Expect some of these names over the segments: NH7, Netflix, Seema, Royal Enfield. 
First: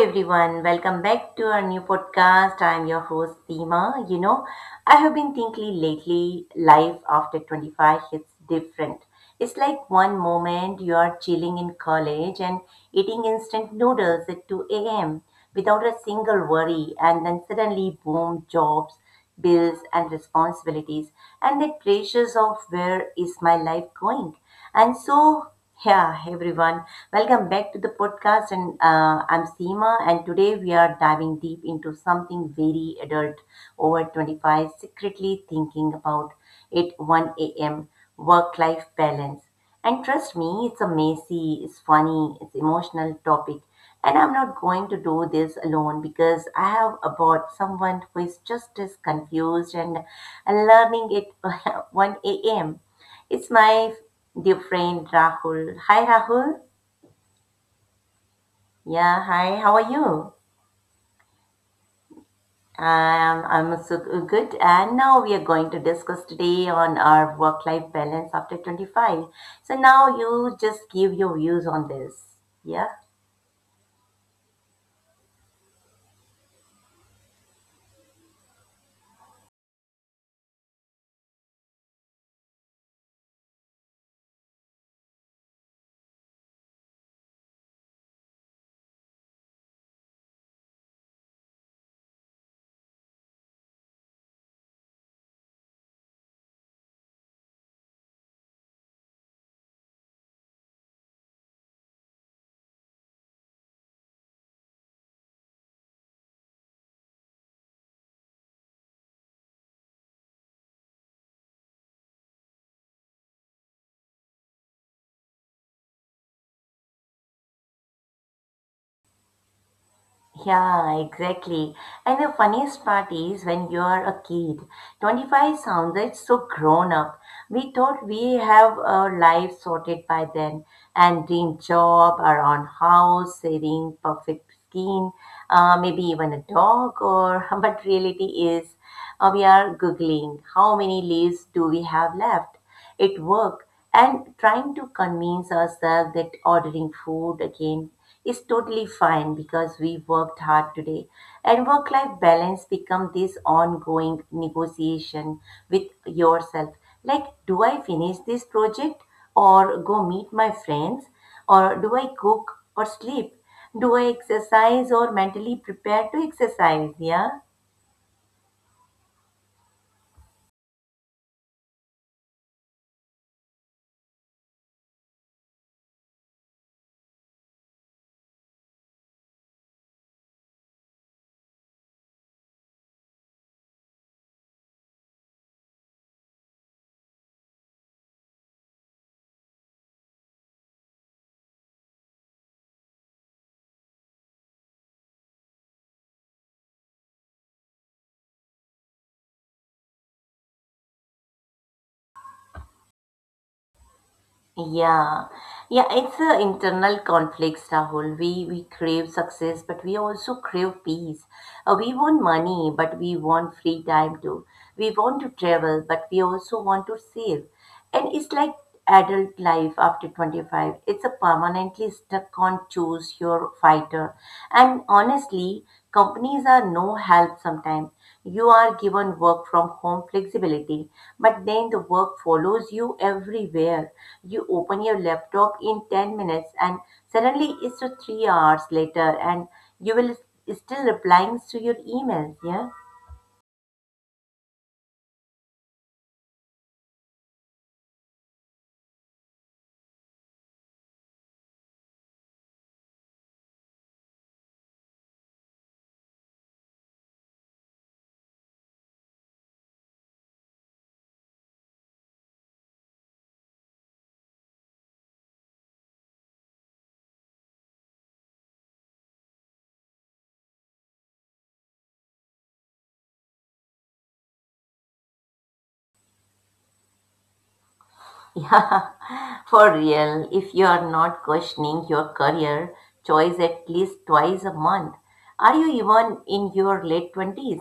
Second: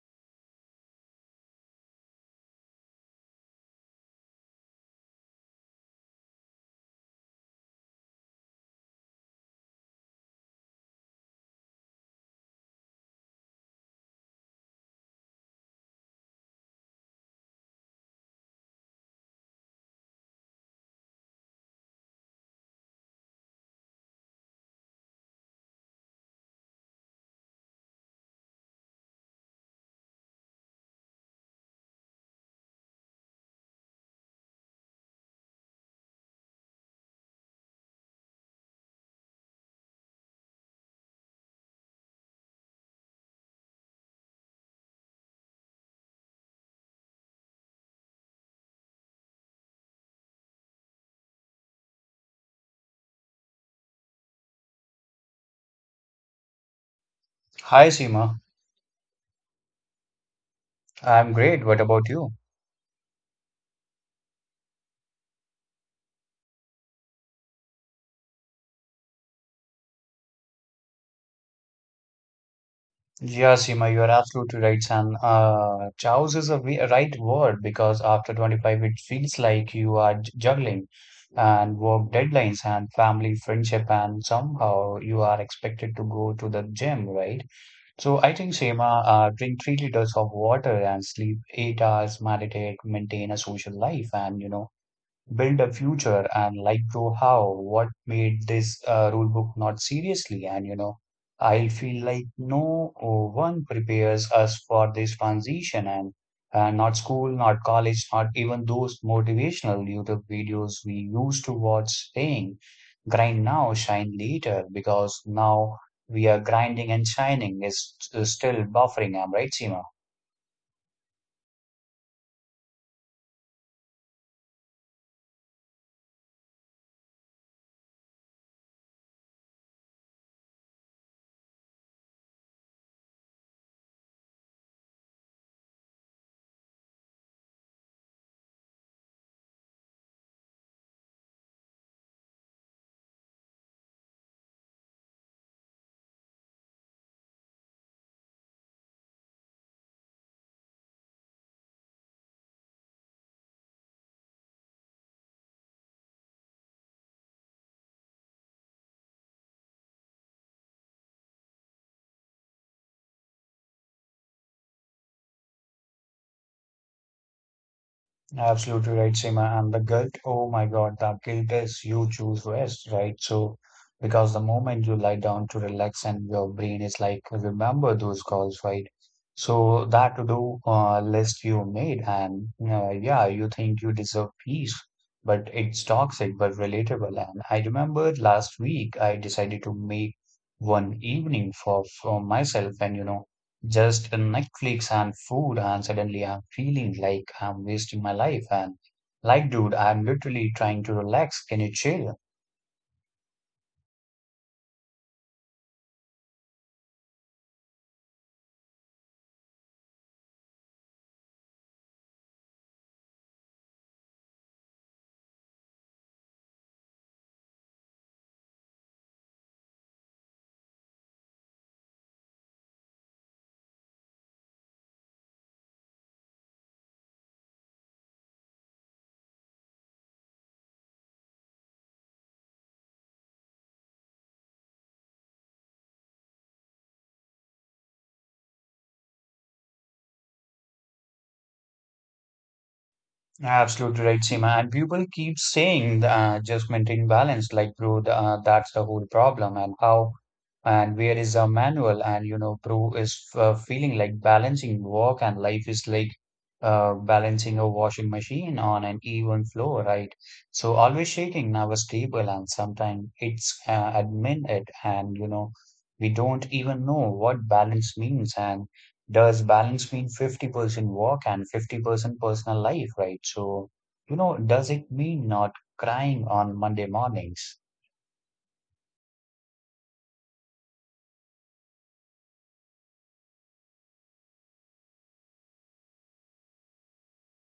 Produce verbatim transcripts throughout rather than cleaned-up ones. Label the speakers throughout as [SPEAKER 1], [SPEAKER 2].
[SPEAKER 1] everyone, welcome back to our new podcast. I'm your host Seema. You know, I have been thinking lately life after twenty-five hits different. It's like one moment you are chilling in college and eating instant noodles at two a m without a single worry, and then suddenly boom, jobs, bills and responsibilities, and that pressures of where is my life going. And so, yeah everyone, welcome back to the podcast. And uh, I'm Seema, and today we are diving deep into something very adult over twenty-five secretly thinking about it one a.m., work life balance. And trust me, it's a messy, it's funny, it's emotional topic. And I'm not going to do this alone because I have about someone who is just as confused and, learning it. one a m. It's my dear friend Rahul. Hi, Rahul.
[SPEAKER 2] Hi, Seema.
[SPEAKER 1] Yeah, hi. How are you?
[SPEAKER 2] I'm great. What about you?
[SPEAKER 1] Um, I'm so good. And now we are going to discuss today on our work-life balance after twenty-five. So now you just give your views on this. Yeah.
[SPEAKER 2] Yeah, Seema, you are absolutely right, Sam. Uh, chows is a we- a right word because after twenty-five, it feels like you are j- juggling and work deadlines and family, friendship, and somehow you are expected to go to the gym, right? So I think, Seema, uh, drink three liters of water and sleep eight hours, meditate, maintain a social life, and you know. build a future and like, bro, how what made this uh, rule book not seriously, and you know i feel like no uh, one prepares us for this transition, and uh, not school, not college, not even those motivational YouTube videos we used to watch saying grind now, shine later, because now we are grinding and shining is, is still buffering, am right, Seema?
[SPEAKER 1] Yeah, exactly. And the funniest part is when you are a kid, twenty-five sounded so grown up. We thought we have our life sorted by then and dream job, our own house, saving, perfect skin, uh, maybe even a dog or but reality is, uh, we are googling how many leaves do we have left at work, and trying to convince ourselves that ordering food again is totally fine because we worked hard today. And work life balance become this ongoing negotiation with yourself, like, do I finish this project or go meet my friends, or do I cook or sleep, do I exercise or mentally prepare to exercise? Yeah.
[SPEAKER 2] Absolutely right, Seema. And the guilt, oh my God, the guilt is you choose rest, right? So, because the moment you lie down to relax, and your brain is like, remember those calls, right? So, that to do uh, list you made, and uh, yeah, you think you deserve peace, but it's toxic but relatable. And I remember last week I decided to make one evening for, for myself, and you know, just Netflix and food, and suddenly I'm feeling like I'm wasting my life. And like, dude, I'm literally trying to relax. Can you chill?
[SPEAKER 1] Yeah, yeah, it's a internal conflicts, Rahul. We we crave success, but we also crave peace. Uh, we want money, but we want free time too. We want to travel, but we also want to save. And it's like adult life after twenty-five. It's a permanently stuck on choose your fighter. And honestly, companies are no help sometimes. You are given work from home flexibility, but then the work follows you everywhere. You open your laptop in ten minutes and suddenly it's uh, three hours later, and you will still replying to your emails, yeah?
[SPEAKER 2] Absolutely right, Seema. And people keep saying, uh, just maintain balance, like, bro, th- uh, that's the whole problem. And how and where is the manual? And, you know, bro is uh, feeling like balancing work and life is like uh, balancing a washing machine on an even floor, right? So always shaking our stable, and sometimes it's uh, admin it, and, you know, we don't even know what balance means. And does balance mean fifty percent work and fifty percent personal life, right? So, you know, does it mean not crying on Monday mornings?
[SPEAKER 1] Yeah, for real. If you are not questioning your career choice at least twice a month, are you even in your late twenties?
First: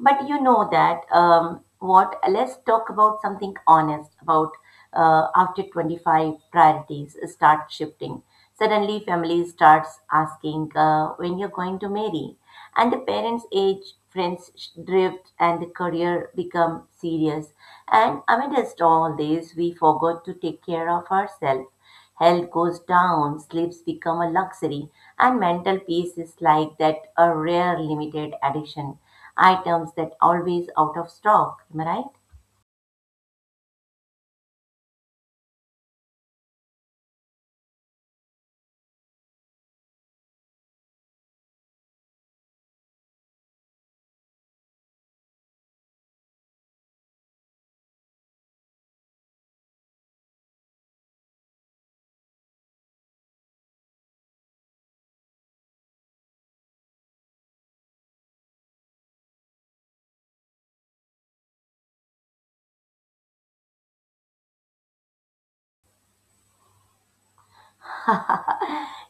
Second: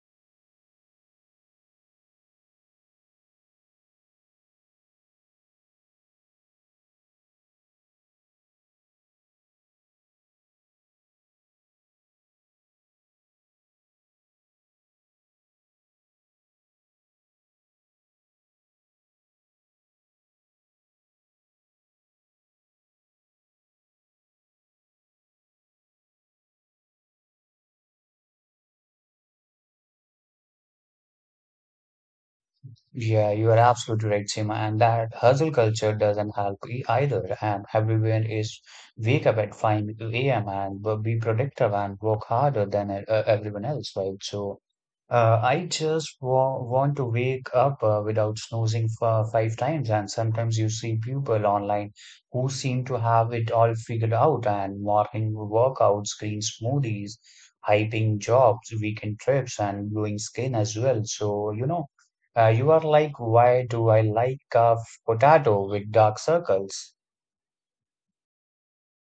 [SPEAKER 1] But you know that um, what? Let's talk about something honest about uh, after twenty-five priorities start shifting. Suddenly, family starts asking uh, when you're going to marry, and the parents age, friends sh- drift, and the career become serious, and amidst all this we forgot to take care of ourselves. Health goes down, sleeps become a luxury, and mental peace is like that, a rare limited edition items that always out of stock, am I right?
[SPEAKER 2] Yeah, you are absolutely right, Seema. And that hustle culture doesn't help e- either. And everyone is wake up at five a m and b- be productive and work harder than uh, everyone else, right? So, Uh, I just wa want to wake up uh, without snoozing for five times, and sometimes you see people online who seem to have it all figured out, and morning workouts, green smoothies, hyping jobs, weekend trips, and glowing skin as well. So, you know, uh, you are like, why do I like a potato with dark circles?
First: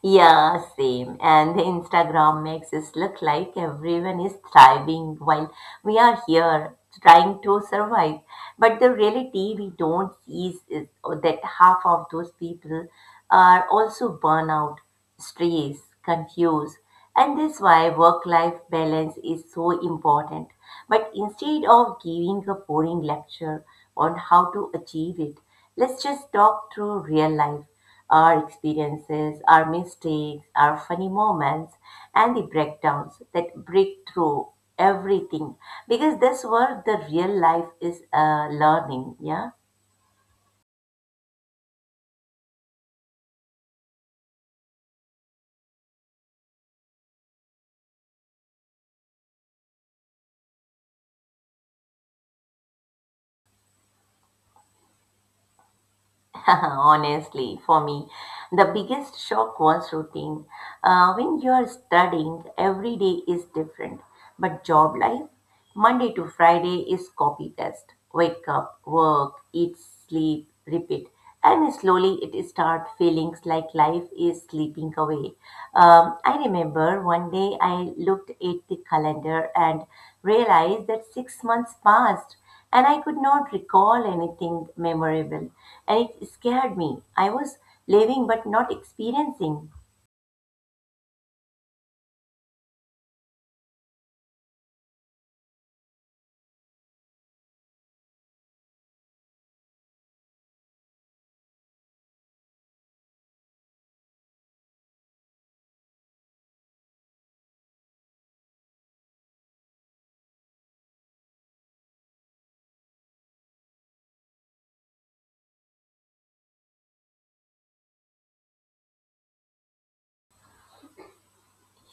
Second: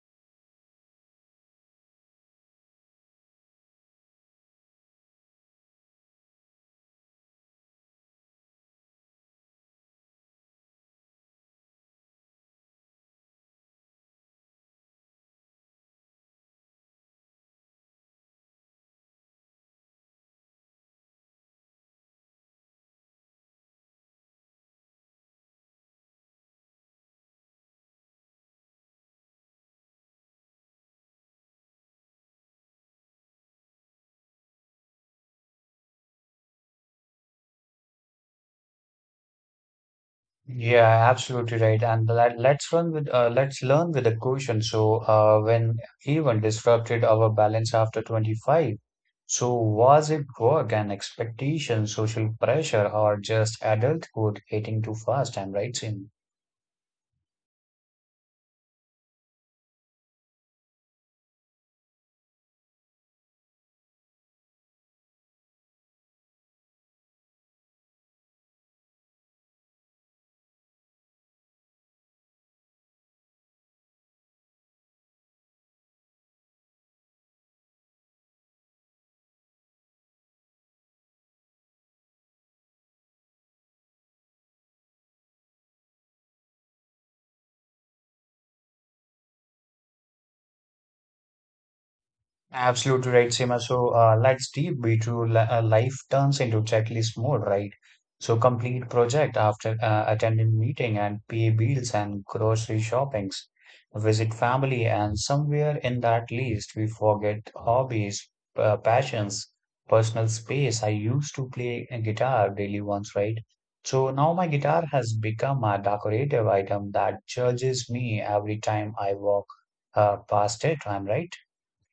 [SPEAKER 1] Yeah, same. And the Instagram makes us look like everyone is thriving while we are here trying to survive. But the reality we don't see is that half of those people are also burnout, stressed, confused. And that's why work-life balance is so important. But instead of giving a boring lecture on how to achieve it, let's just talk through real life, our experiences, our mistakes, our funny moments, and the breakdowns that break through everything, because that's what the real life is, uh, learning. Yeah.
[SPEAKER 2] Yeah, absolutely right. And let, let's run with uh, let's learn with a caution. So, uh, when even disrupted our balance after twenty-five. So, was it work and expectation, social pressure, or just adulthood hitting too fast? I'm right, Sim.
[SPEAKER 1] Honestly, for me, the biggest shock was routine. Uh, when you're studying, every day is different. But job life, Monday to Friday is copy paste. Wake up, work, eat, sleep, repeat. And slowly it start feeling like life is slipping away. Um, I remember one day I looked at the calendar and realized that six months passed, and I could not recall anything memorable, and it scared me. I was living but not experiencing.
[SPEAKER 2] Absolutely right, Seema. So uh, let's deep be li- uh, life turns into checklist mode, right? So complete project after uh, attending meeting and pay bills and grocery shoppings, visit family, and somewhere in that list we forget hobbies, uh, passions, personal space. I used to play a guitar daily once, right? So now my guitar has become a decorative item that judges me every time I walk uh, past it. I'm right.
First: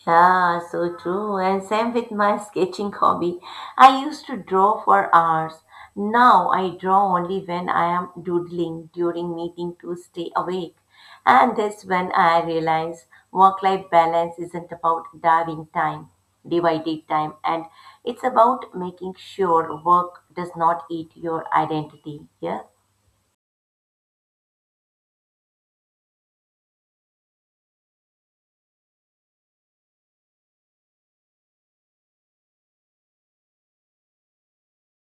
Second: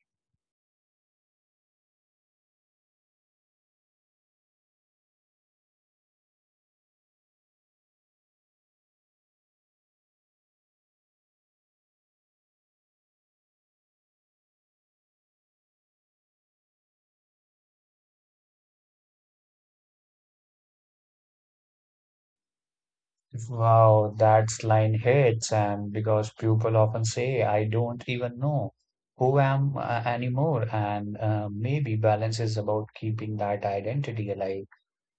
[SPEAKER 1] Yeah, so true. And same with my sketching hobby. I used to draw for hours. Now I draw only when I am doodling during meeting to stay awake. And that's when I realize work-life balance isn't about diving time, divided time, and it's about making sure work does not eat your identity. Yeah.
[SPEAKER 2] Wow, that's line hits, and because people often say, I don't even know who I am uh, anymore, and uh, maybe balance is about keeping that identity alive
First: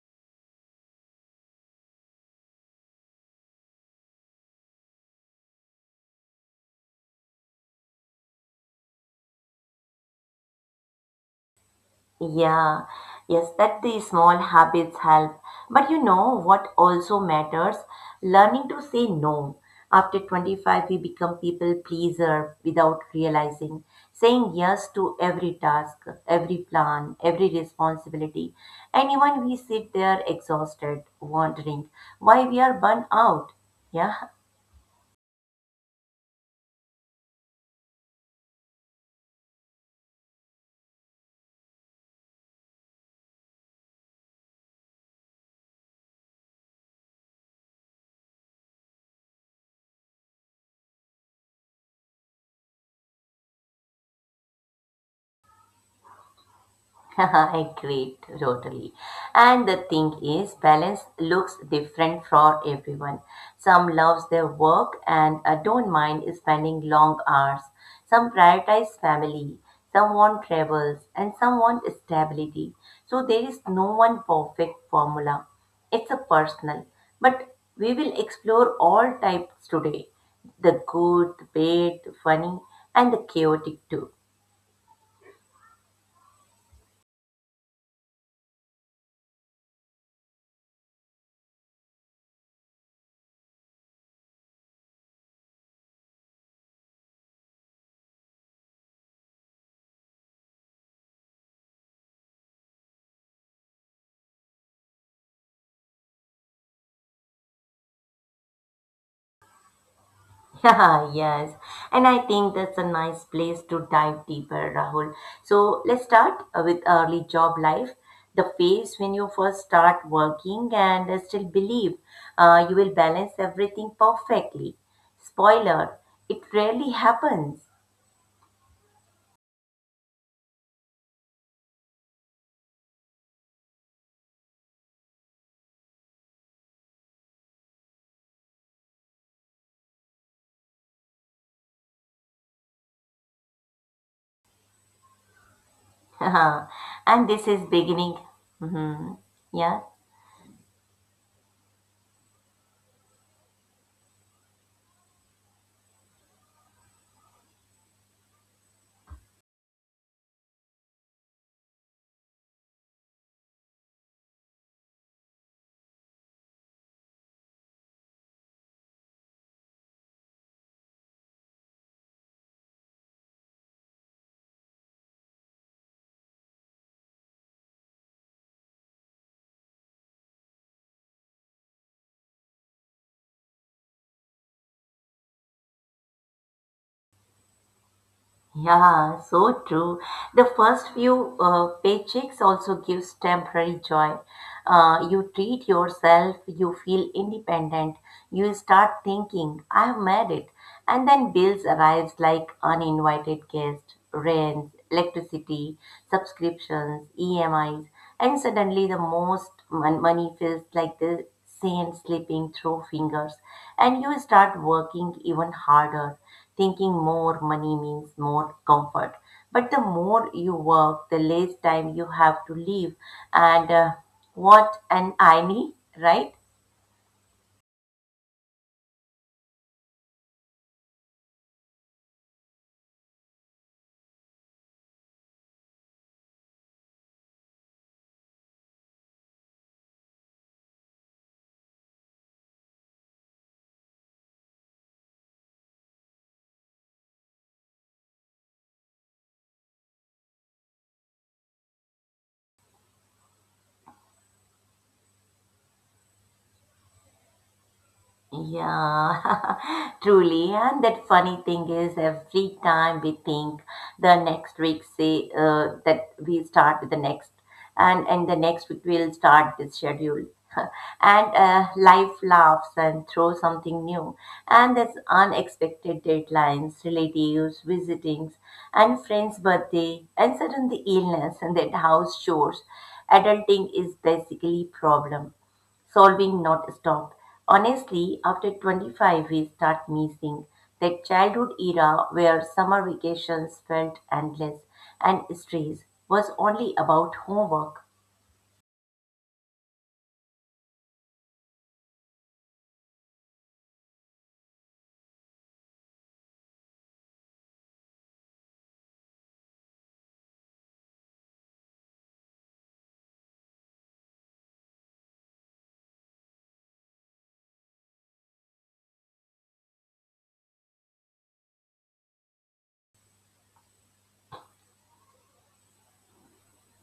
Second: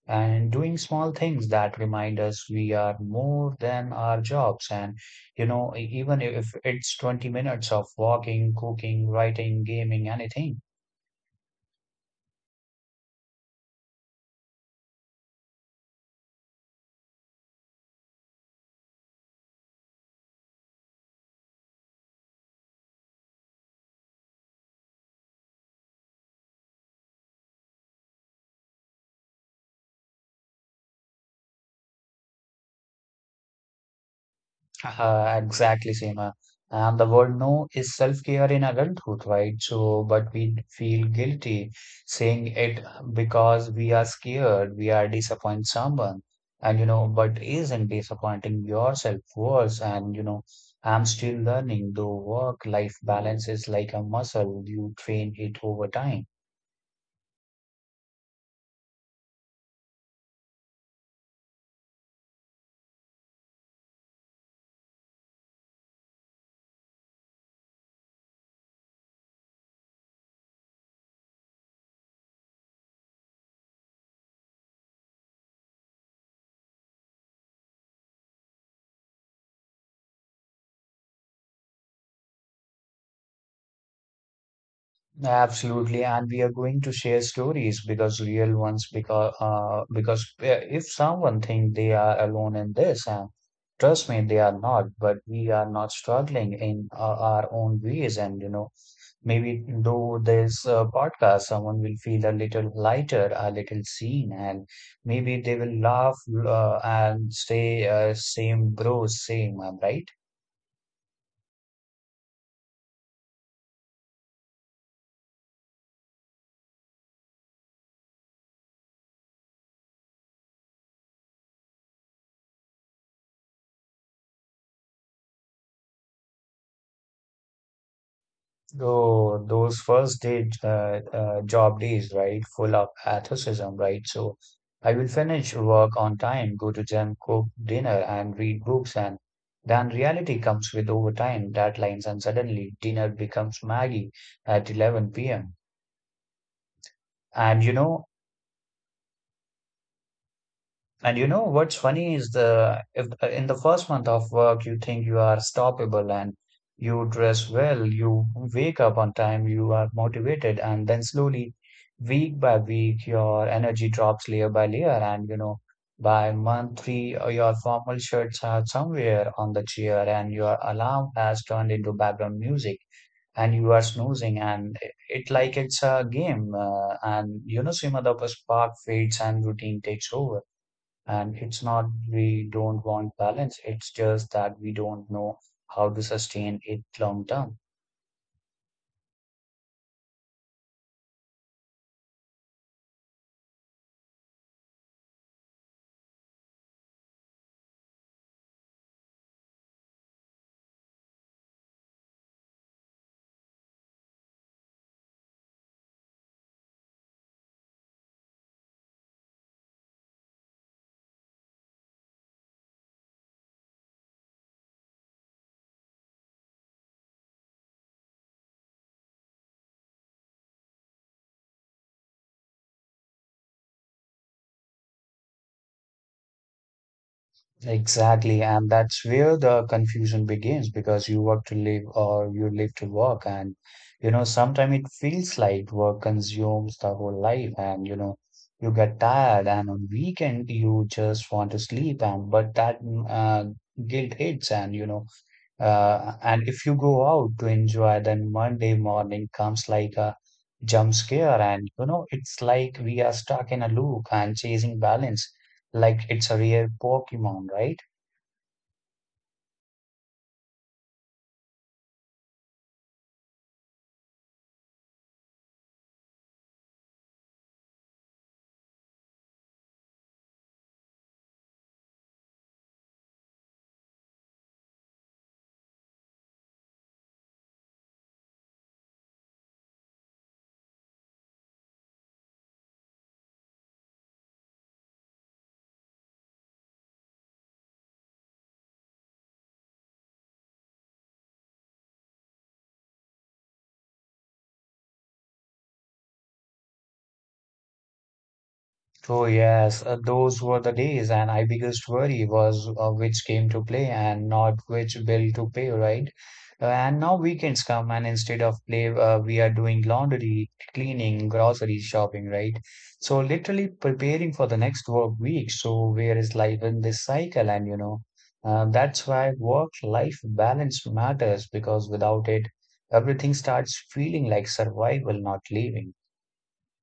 [SPEAKER 2] and doing small things that remind us we are more than our jobs. And you know, e- even if it's twenty minutes of walking, cooking, writing, gaming, anything.
[SPEAKER 1] Yeah, yes, that the small habits help. But you know what also matters? Learning to say no. After twenty-five, we become people pleaser without realizing. Saying yes to every task, every plan, every responsibility. And even we sit there exhausted, wondering why we are burnt out. Yeah.
[SPEAKER 2] Uh, exactly, Seema. And the word no is self-care in adulthood, right? So, but we feel guilty saying it because we are scared, we are disappointing someone. And, you know, but isn't disappointing yourself worse? And, you know, I'm still learning, though work-life balance is like a muscle, you train it over time.
[SPEAKER 1] Great, totally. And the thing is, balance looks different for everyone. Some loves their work and uh, don't mind spending long hours. Some prioritize family, some want travels, and some want stability. So there is no one perfect formula. It's a personal, but we will explore all types today. The good, the bad, the funny, and the chaotic too.
[SPEAKER 2] Absolutely, and we are going to share stories because real ones, because uh, because uh, if someone think they are alone in this, and trust me, they are not. But we are not struggling in uh, our own ways, and you know, maybe though this uh, podcast, someone will feel a little lighter, a little seen, and maybe they will laugh uh, and say, uh, same bro, same, I'm right.
[SPEAKER 1] Yeah, yes. And I think that's a nice place to dive deeper, Rahul. So let's start uh, with early job life, the phase when you first start working and uh, still believe uh, you will balance everything perfectly. Spoiler, it rarely happens.
[SPEAKER 2] Oh, those first day uh, uh, job days, right? Full of athleticism, right? So I will finish work on time, go to gym, cook dinner, and read books. And then reality comes with overtime deadlines, and suddenly dinner becomes Maggie at eleven p m.
[SPEAKER 1] And this is
[SPEAKER 2] And you know,
[SPEAKER 1] beginning. Hmm. Yeah.
[SPEAKER 2] and you know what's funny is the if uh, in the first month of work you think you are stoppable, and you dress well, you wake up on time, you are motivated, and then slowly, week by week, your energy drops layer by layer, and you know, by month three, uh, your formal shirts are somewhere on the chair, and your alarm has turned into background music, and you are snoozing, and it, it like it's a game, uh, and you know, some other spark fades and routine takes over. And it's not we don't want balance, it's just that we don't know how to sustain it long term.
[SPEAKER 1] Yeah, so true. The first few uh, paychecks also gives temporary joy. Uh, you treat yourself, you feel independent, you start thinking, I've made it. And then bills arrives like uninvited guests, rents, electricity, subscriptions, E M Is, and suddenly the most mon- money feels like this sand slipping through fingers, and you start working even harder, thinking more money means more comfort. But the more you work, the less time you have to leave. And uh, what an irony, right?
[SPEAKER 2] Exactly, and that's where the confusion begins, because you work to live or you live to work, and you know, sometimes it feels like work consumes the whole life, and you know, you get tired, and on weekend you just want to sleep, and but that mm, uh, guilt hits, and you know, Uh, and if you go out to enjoy, then Monday morning comes like a jump scare, and you know, it's like we are stuck in a loop and chasing balance, like it's a rare Pokemon, right?
[SPEAKER 1] Yeah, truly. And that funny thing is, every time we think the next week, say uh, that we start with the next, and and the next week we'll start this schedule, and uh, life laughs and throws something new, and there's unexpected deadlines, relatives, visitings, and friends' birthday, and suddenly illness and that house chores. Adulting is basically problem solving not stopped. Honestly, after twenty-five, we start missing that childhood era where summer vacations felt endless and stress was only about homework.
[SPEAKER 2] Oh yes, uh, those were the days, and my biggest worry was uh, which game to play and not which bill to pay, right? Uh, and now weekends come, and instead of play, uh, we are doing laundry, cleaning, grocery shopping, right? So literally preparing for the next work week. So where is life in this cycle? And you know, uh, that's why work-life balance matters, because without it, everything starts feeling like survival, not living.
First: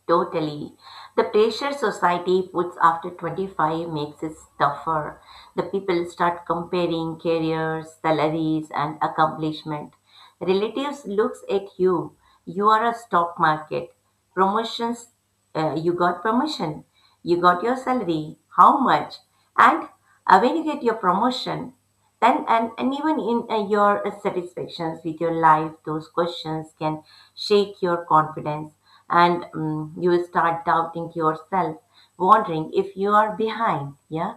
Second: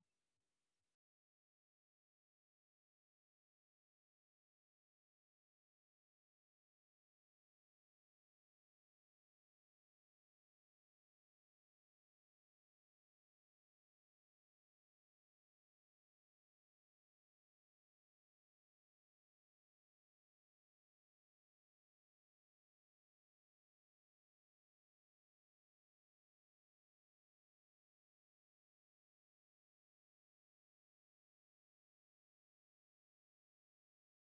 [SPEAKER 1] Totally. The pressure society puts after twenty-five makes it tougher. The people start comparing careers, salaries, and accomplishment. Relatives looks at you. You are a stock market. Promotions, uh, you got promotion. You got your salary. How much? And uh, when you get your promotion? Then and, and even in uh, your uh, satisfactions with your life, those questions can shake your confidence, and um, you will start doubting yourself, wondering if you are behind. Yeah.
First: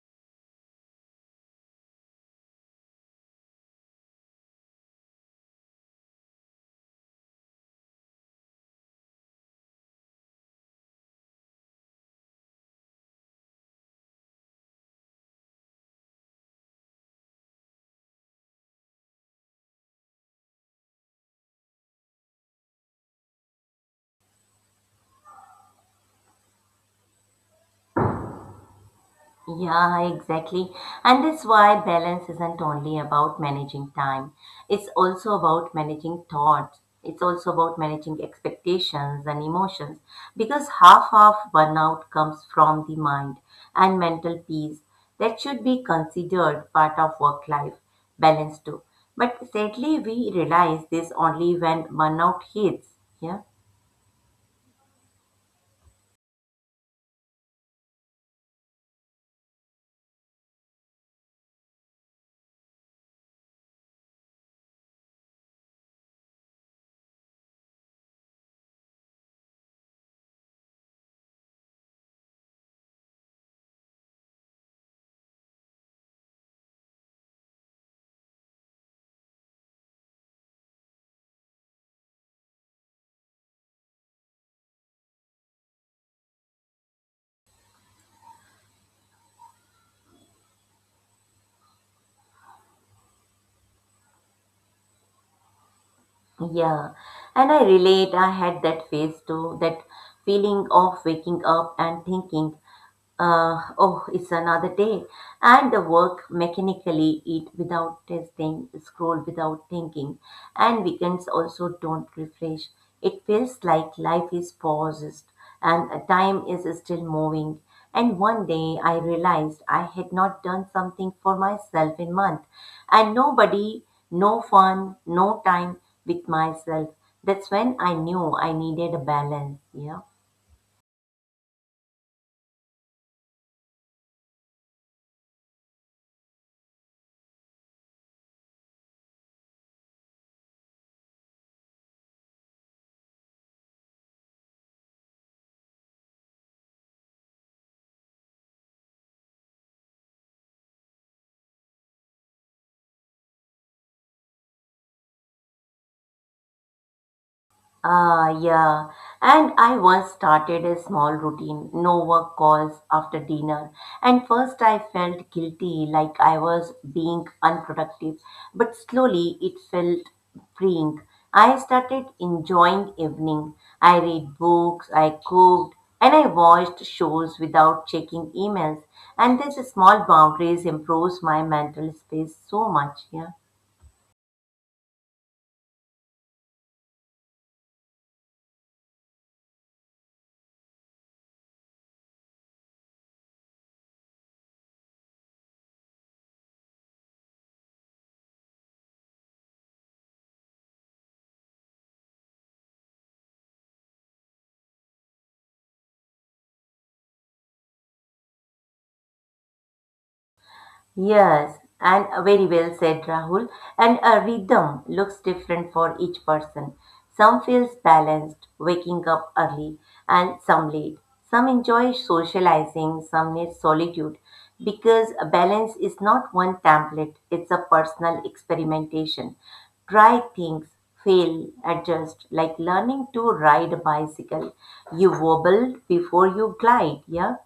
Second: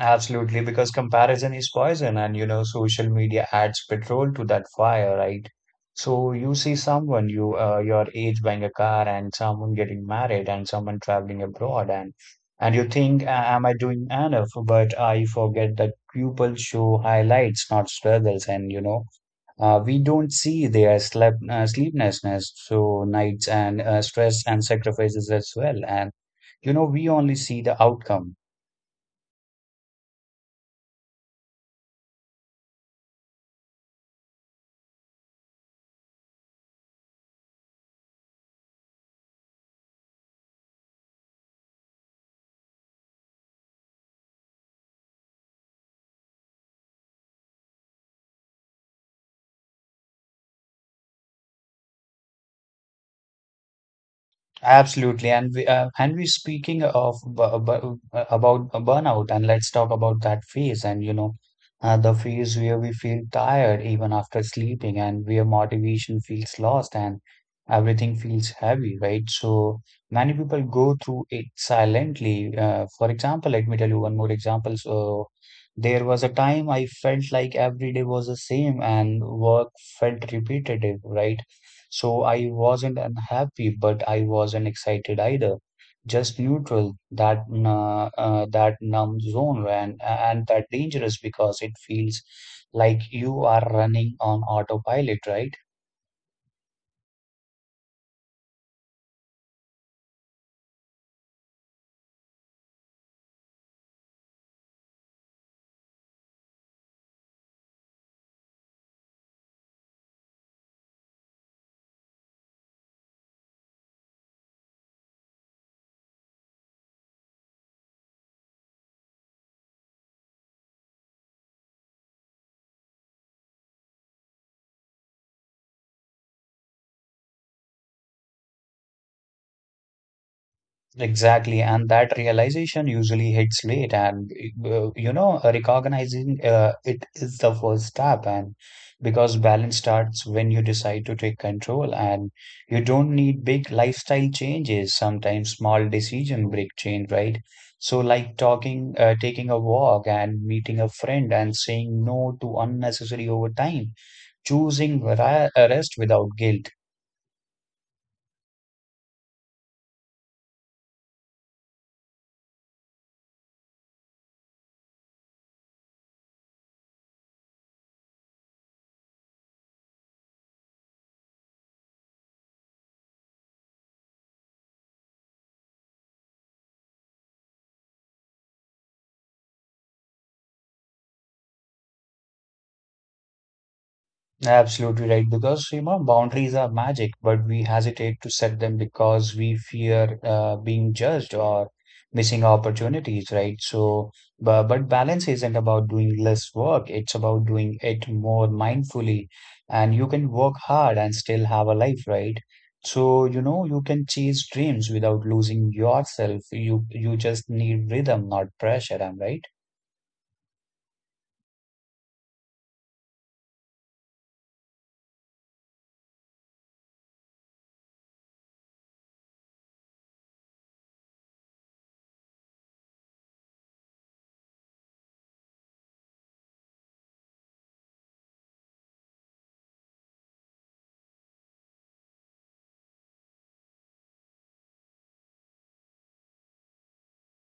[SPEAKER 2] Absolutely, because comparison is poison, and you know, social media adds petrol to that fire, right? So you see someone you uh, your age buying a car, and someone getting married, and someone traveling abroad, and and you think, "A- am I doing enough? But I forget that people show highlights, not struggles, and you know, uh, we don't see their sleep uh, sleeplessness, so nights and uh, stress and sacrifices as well, and you know, we only see the outcome.
[SPEAKER 1] Yeah, exactly. And that's why balance isn't only about managing time. It's also about managing thoughts. It's also about managing expectations and emotions, because half of burnout comes from the mind, and mental peace that should be considered part of work life balance too. But sadly, we realize this only when burnout hits. Yeah.
[SPEAKER 2] Absolutely, and we uh, and we speaking of bu- bu- about burnout, and let's talk about that phase. And you know, uh, the phase where we feel tired even after sleeping, and where motivation feels lost, and everything feels heavy, right? So many people go through it silently. Uh, for example, let me tell you one more example. So there was a time I felt like every day was the same, and work felt repetitive, right? So I wasn't unhappy, but I wasn't excited either. Just neutral, that uh, uh, that numb zone, and and that dangerous, because it feels like you are running on autopilot, right?
[SPEAKER 1] Yeah, and I relate. I had that phase too, that feeling of waking up and thinking, uh, oh, it's another day. And the work mechanically, eat without tasting, scroll without thinking, and weekends also don't refresh. It feels like life is paused, and uh, time is still moving. And one day I realized I had not done something for myself in month, and nobody, no fun, no time with myself. That's when I knew I needed a balance. Yeah.
[SPEAKER 2] Exactly, and that realization usually hits late, and uh, you know, recognizing uh, it is the first step. And because balance starts when you decide to take control, and you don't need big lifestyle changes. Sometimes small decision break change, right? So, like talking, uh, taking a walk, and meeting a friend, and saying no to unnecessary overtime, choosing vari- uh, rest without guilt.
[SPEAKER 1] Ah, yeah. And I once started a small routine, no work calls after dinner. And first I felt guilty, like I was being unproductive. But slowly it felt freeing. I started enjoying evening. I read books, I cooked, and I watched shows without checking emails. And these small boundaries improves my mental space so much, yeah.
[SPEAKER 2] Absolutely right, because you know boundaries are magic, but we hesitate to set them because we fear uh, being judged or missing opportunities, right? So, but, but balance isn't about doing less work; it's about doing it more mindfully, and you can work hard and still have a life, right? So, you know, you can chase dreams without losing yourself. You you just need rhythm, not pressure. I'm right.
[SPEAKER 1] Yes, and uh, very well said, Rahul. And a rhythm looks different for each person. Some feels balanced, waking up early, and some late. Some enjoy socializing, some need solitude. Because a balance is not one template, it's a personal experimentation. Try things, fail, adjust, like learning to ride a bicycle. You wobbled before you glide, yeah?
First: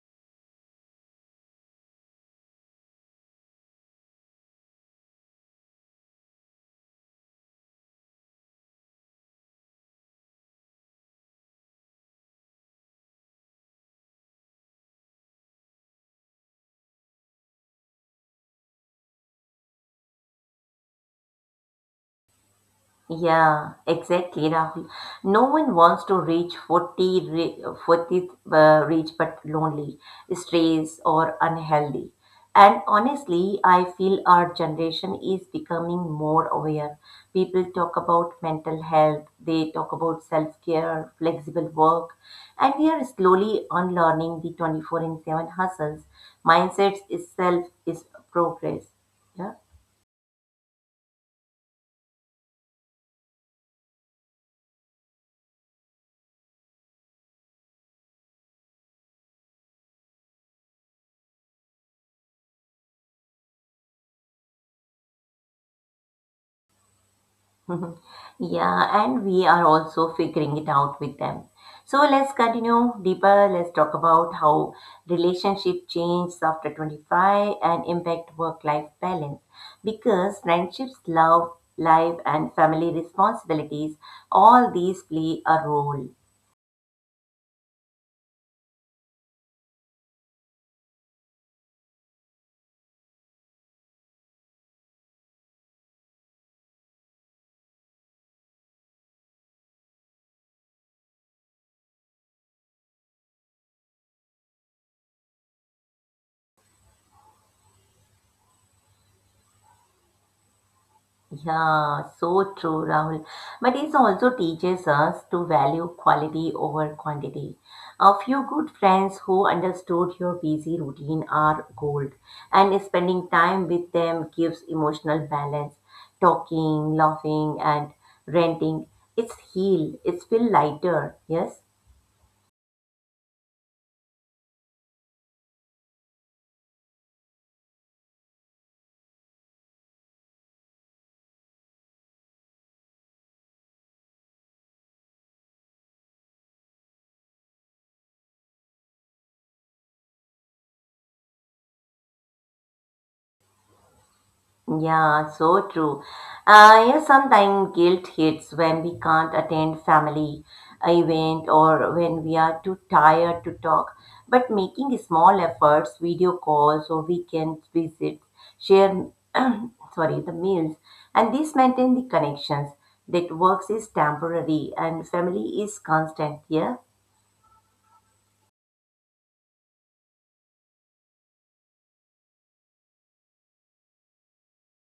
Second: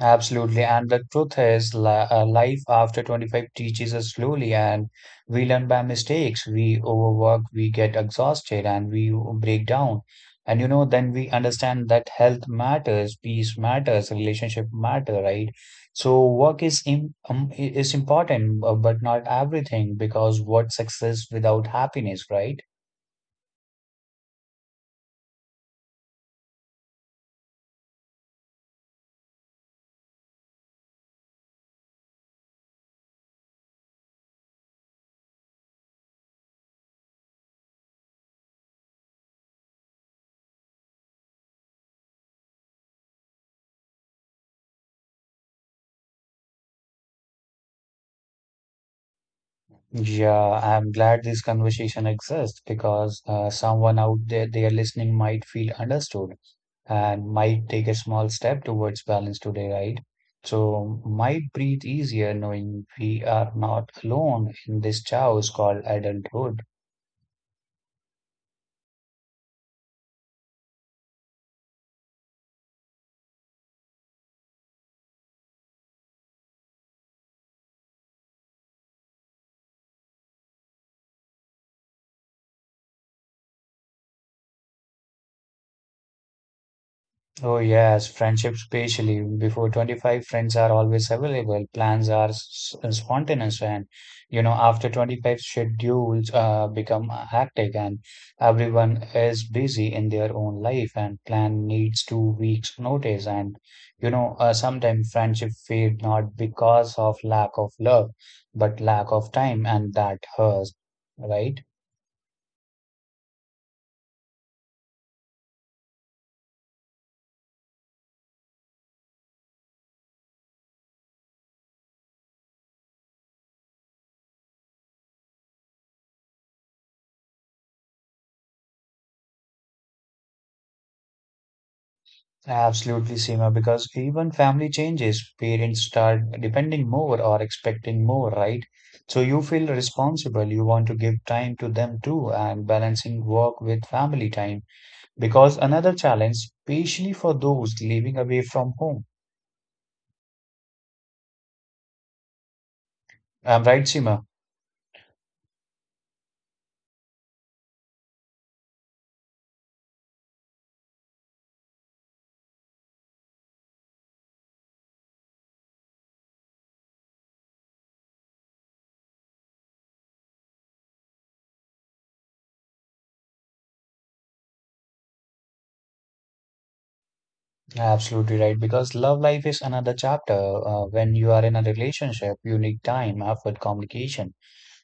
[SPEAKER 2] Absolutely. And the truth is, li- uh, life after twenty-five teaches us slowly, and we learn by mistakes. We overwork, we get exhausted, and we break down. And you know, then we understand that health matters, peace matters, relationship matter, right? So work is im um, is important, bu- but not everything, because what success without happiness, right?
[SPEAKER 1] Yeah, exactly, Rahul. No one wants to reach forty, re- fortieth uh, reach but lonely, stressed, or unhealthy. And honestly, I feel our generation is becoming more aware. People talk about mental health, they talk about self care, flexible work, and we are slowly unlearning the twenty-four in seven hustles. Mindsets itself is progress. Yeah.
[SPEAKER 2] Yeah, I'm glad this conversation exists because uh, someone out there, there listening might feel understood and might take a small step towards balance today, right? So might breathe easier knowing we are not alone in this chaos called adulthood.
[SPEAKER 1] Mhm. Yeah, and we are also figuring it out with them. So let's continue deeper. Let's talk about how relationship changes after twenty-five and impact work-life balance. Because friendships, love, life, and family responsibilities, all these play a role.
[SPEAKER 2] Oh yes, friendship, especially before twenty-five, friends are always available. Plans are s- s- spontaneous, and you know, after twenty-five, schedules uh, become uh, hectic, and everyone is busy in their own life, and plan needs two weeks notice. And you know uh, sometimes friendship fade, not because of lack of love but lack of time, and that hurts, right?
[SPEAKER 1] Yeah, so true, Rahul. But it also teaches us to value quality over quantity. A few good friends who understood your busy routine are gold, and spending time with them gives emotional balance. Talking, laughing, and ranting. It's heal. It's feel lighter. Yes.
[SPEAKER 2] Absolutely, Seema, because even family changes, parents start depending more or expecting more, right? So you feel responsible. You want to give time to them too, and balancing work with family time because another challenge, especially for those living away from home. I'm right, Seema.
[SPEAKER 1] Yeah, so true. Uh, yeah, sometimes guilt hits when we can't attend family event or when we are too tired to talk. But making small efforts, video calls or weekend visits, share sorry, the meals, and this maintain the connections that works is temporary and family is constant. Yeah.
[SPEAKER 2] Absolutely right. Because love life is another chapter. Uh, when you are in a relationship, you need time, effort, communication,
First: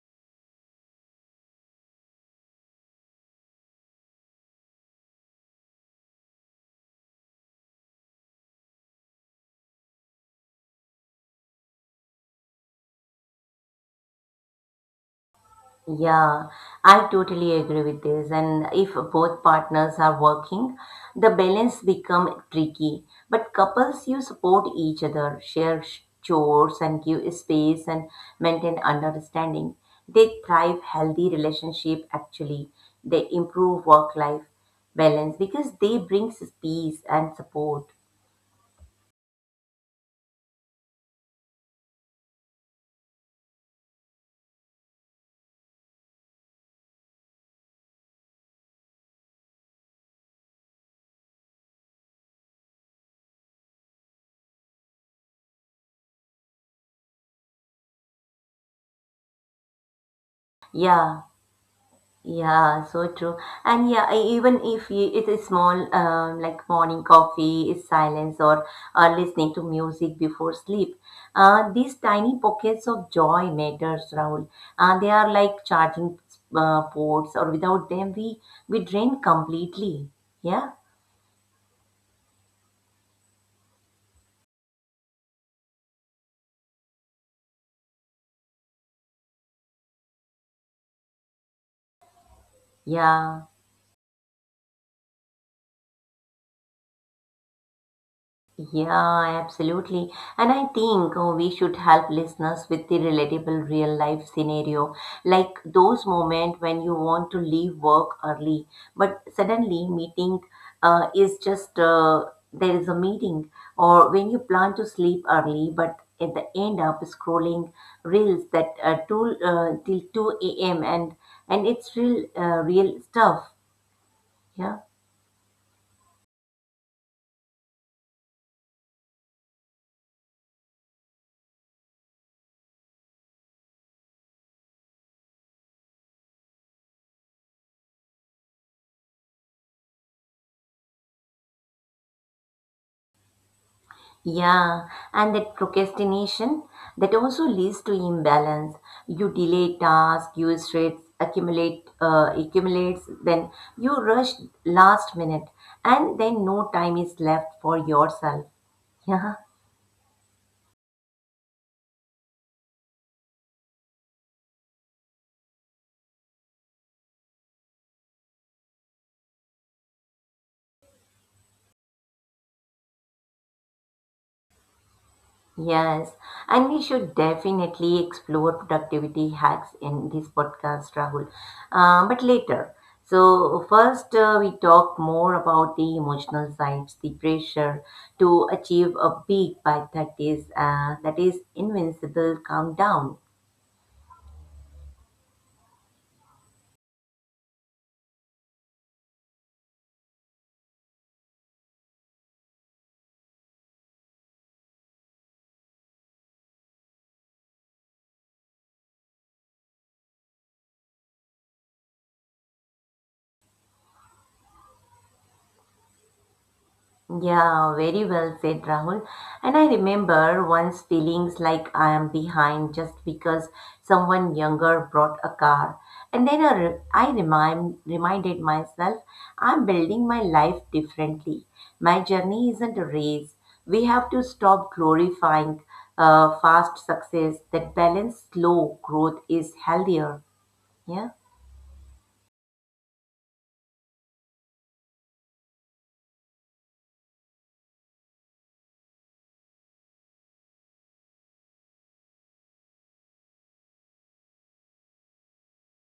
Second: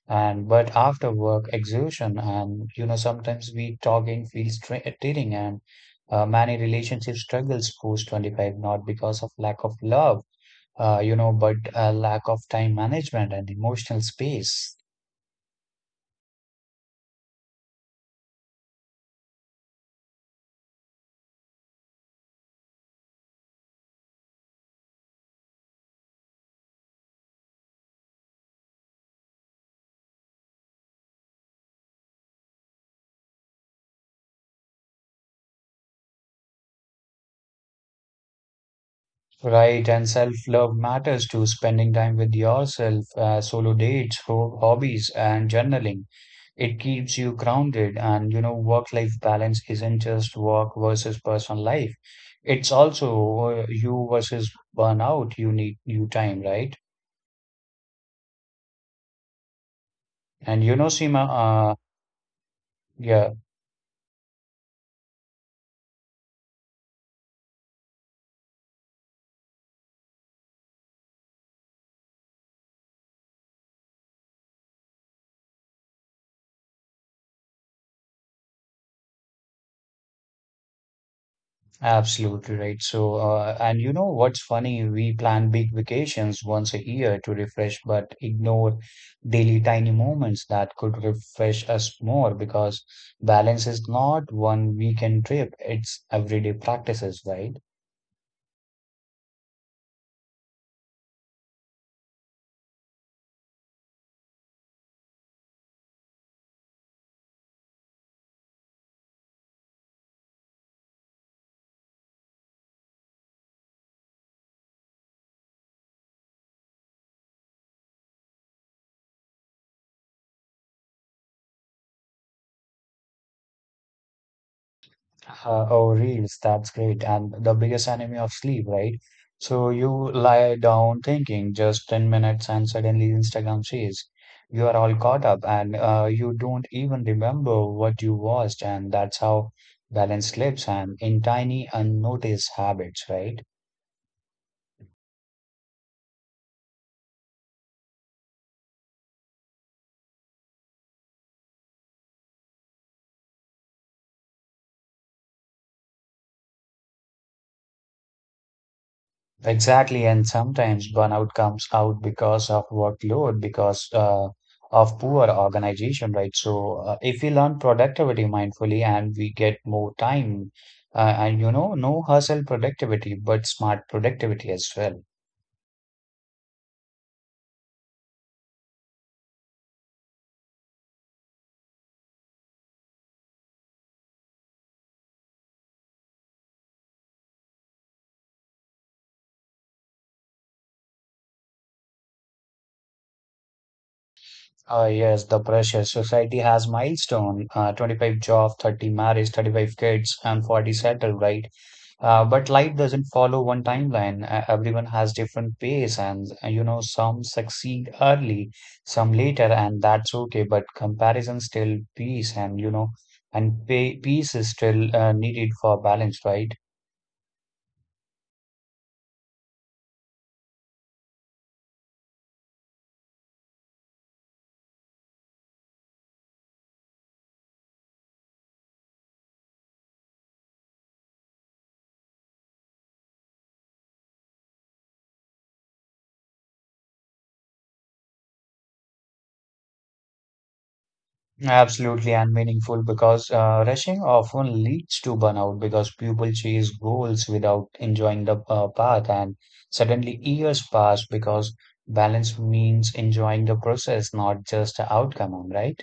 [SPEAKER 2] and but after work exhaustion, and you know sometimes we talking feels tra- draining. And uh, many relationship struggles post twenty-five, not because of lack of love, uh, you know but uh, lack of time management and emotional space.
[SPEAKER 1] Yeah, I totally agree with this. And if both partners are working, the balance become tricky. But couples, you support each other, share sh- chores, and give space and maintain understanding. They thrive healthy relationship. Actually, they improve work life balance because they brings peace and support.
[SPEAKER 2] Right, and self-love matters to spending time with yourself, uh, solo dates, ho- hobbies, and journaling. It keeps you grounded, and you know, work-life balance isn't just work versus personal life. It's also uh, you versus burnout. You need you time, right? And you know,
[SPEAKER 1] Yeah.
[SPEAKER 2] Seema, uh,
[SPEAKER 1] Yeah, so
[SPEAKER 2] yeah,
[SPEAKER 1] true. And yeah, e- even if you, it is small, um, like morning coffee, is silence, or uh, listening to music before sleep, uh, these tiny pockets of joy matters, Rahul. Uh, they are like charging uh, ports, or without them, we we drain completely. Yeah,
[SPEAKER 2] absolutely right. So, uh, and you know what's funny? We plan big vacations once a year to refresh, but ignore daily tiny moments that could refresh us more, because
[SPEAKER 1] yeah.
[SPEAKER 2] balance is not one weekend trip, it's everyday practices, right?
[SPEAKER 1] Yeah, absolutely. And I think uh, we should help listeners with the relatable real life scenario, like those moments when you want to leave work early, but suddenly meeting uh, is just uh, there is a meeting, or when you plan to sleep early, but at the end up scrolling reels that uh, till uh, till two a m and and it's real uh, real stuff. Yeah.
[SPEAKER 2] Uh, oh, reels, that's great. And the biggest enemy of sleep, right? So you lie down thinking just ten minutes, and suddenly Instagram says you are all caught up, and uh, you don't even remember what you watched. And that's how balance slips, and in tiny unnoticed habits, right?
[SPEAKER 1] Yeah, and that procrastination that also leads to imbalance. You delay tasks, you stress accumulate uh, accumulates, then you rush last minute, and then no time is left for yourself.
[SPEAKER 2] Exactly, and sometimes burnout comes out because of workload, because uh, of poor organization, right? So, uh, if we learn productivity mindfully, and we get more time, uh, and you know, no hustle productivity, but smart productivity as well.
[SPEAKER 1] Yes, and we should definitely explore productivity hacks in this podcast, Rahul. Uh, but later. So, first, uh, we talked more about the emotional sides, the pressure to achieve a peak by thirties, uh, that is, invincible countdown.
[SPEAKER 2] Uh, yes, the pressure. Society has milestone, uh, twenty-five job, thirty marriage, thirty-five kids, and forty settled, right? Uh, but life doesn't follow one timeline. Uh, everyone has different pace, and uh, you know, some succeed early, some later, and that's okay. But comparison still peace, and you know, and pay, peace is still uh, needed for balance, right?
[SPEAKER 1] Yeah, very well said, Rahul. And I remember once feelings like I am behind just because someone younger brought a car. And then I, re- I remind, reminded myself I'm building my life differently. My journey isn't a race. We have to stop glorifying uh, fast success. That balanced slow growth is healthier. Yeah.
[SPEAKER 2] Absolutely and meaningful, because uh, rushing often leads to burnout, because people chase goals without enjoying the uh, path, and suddenly years pass, because balance means enjoying the process, not just the outcome, right?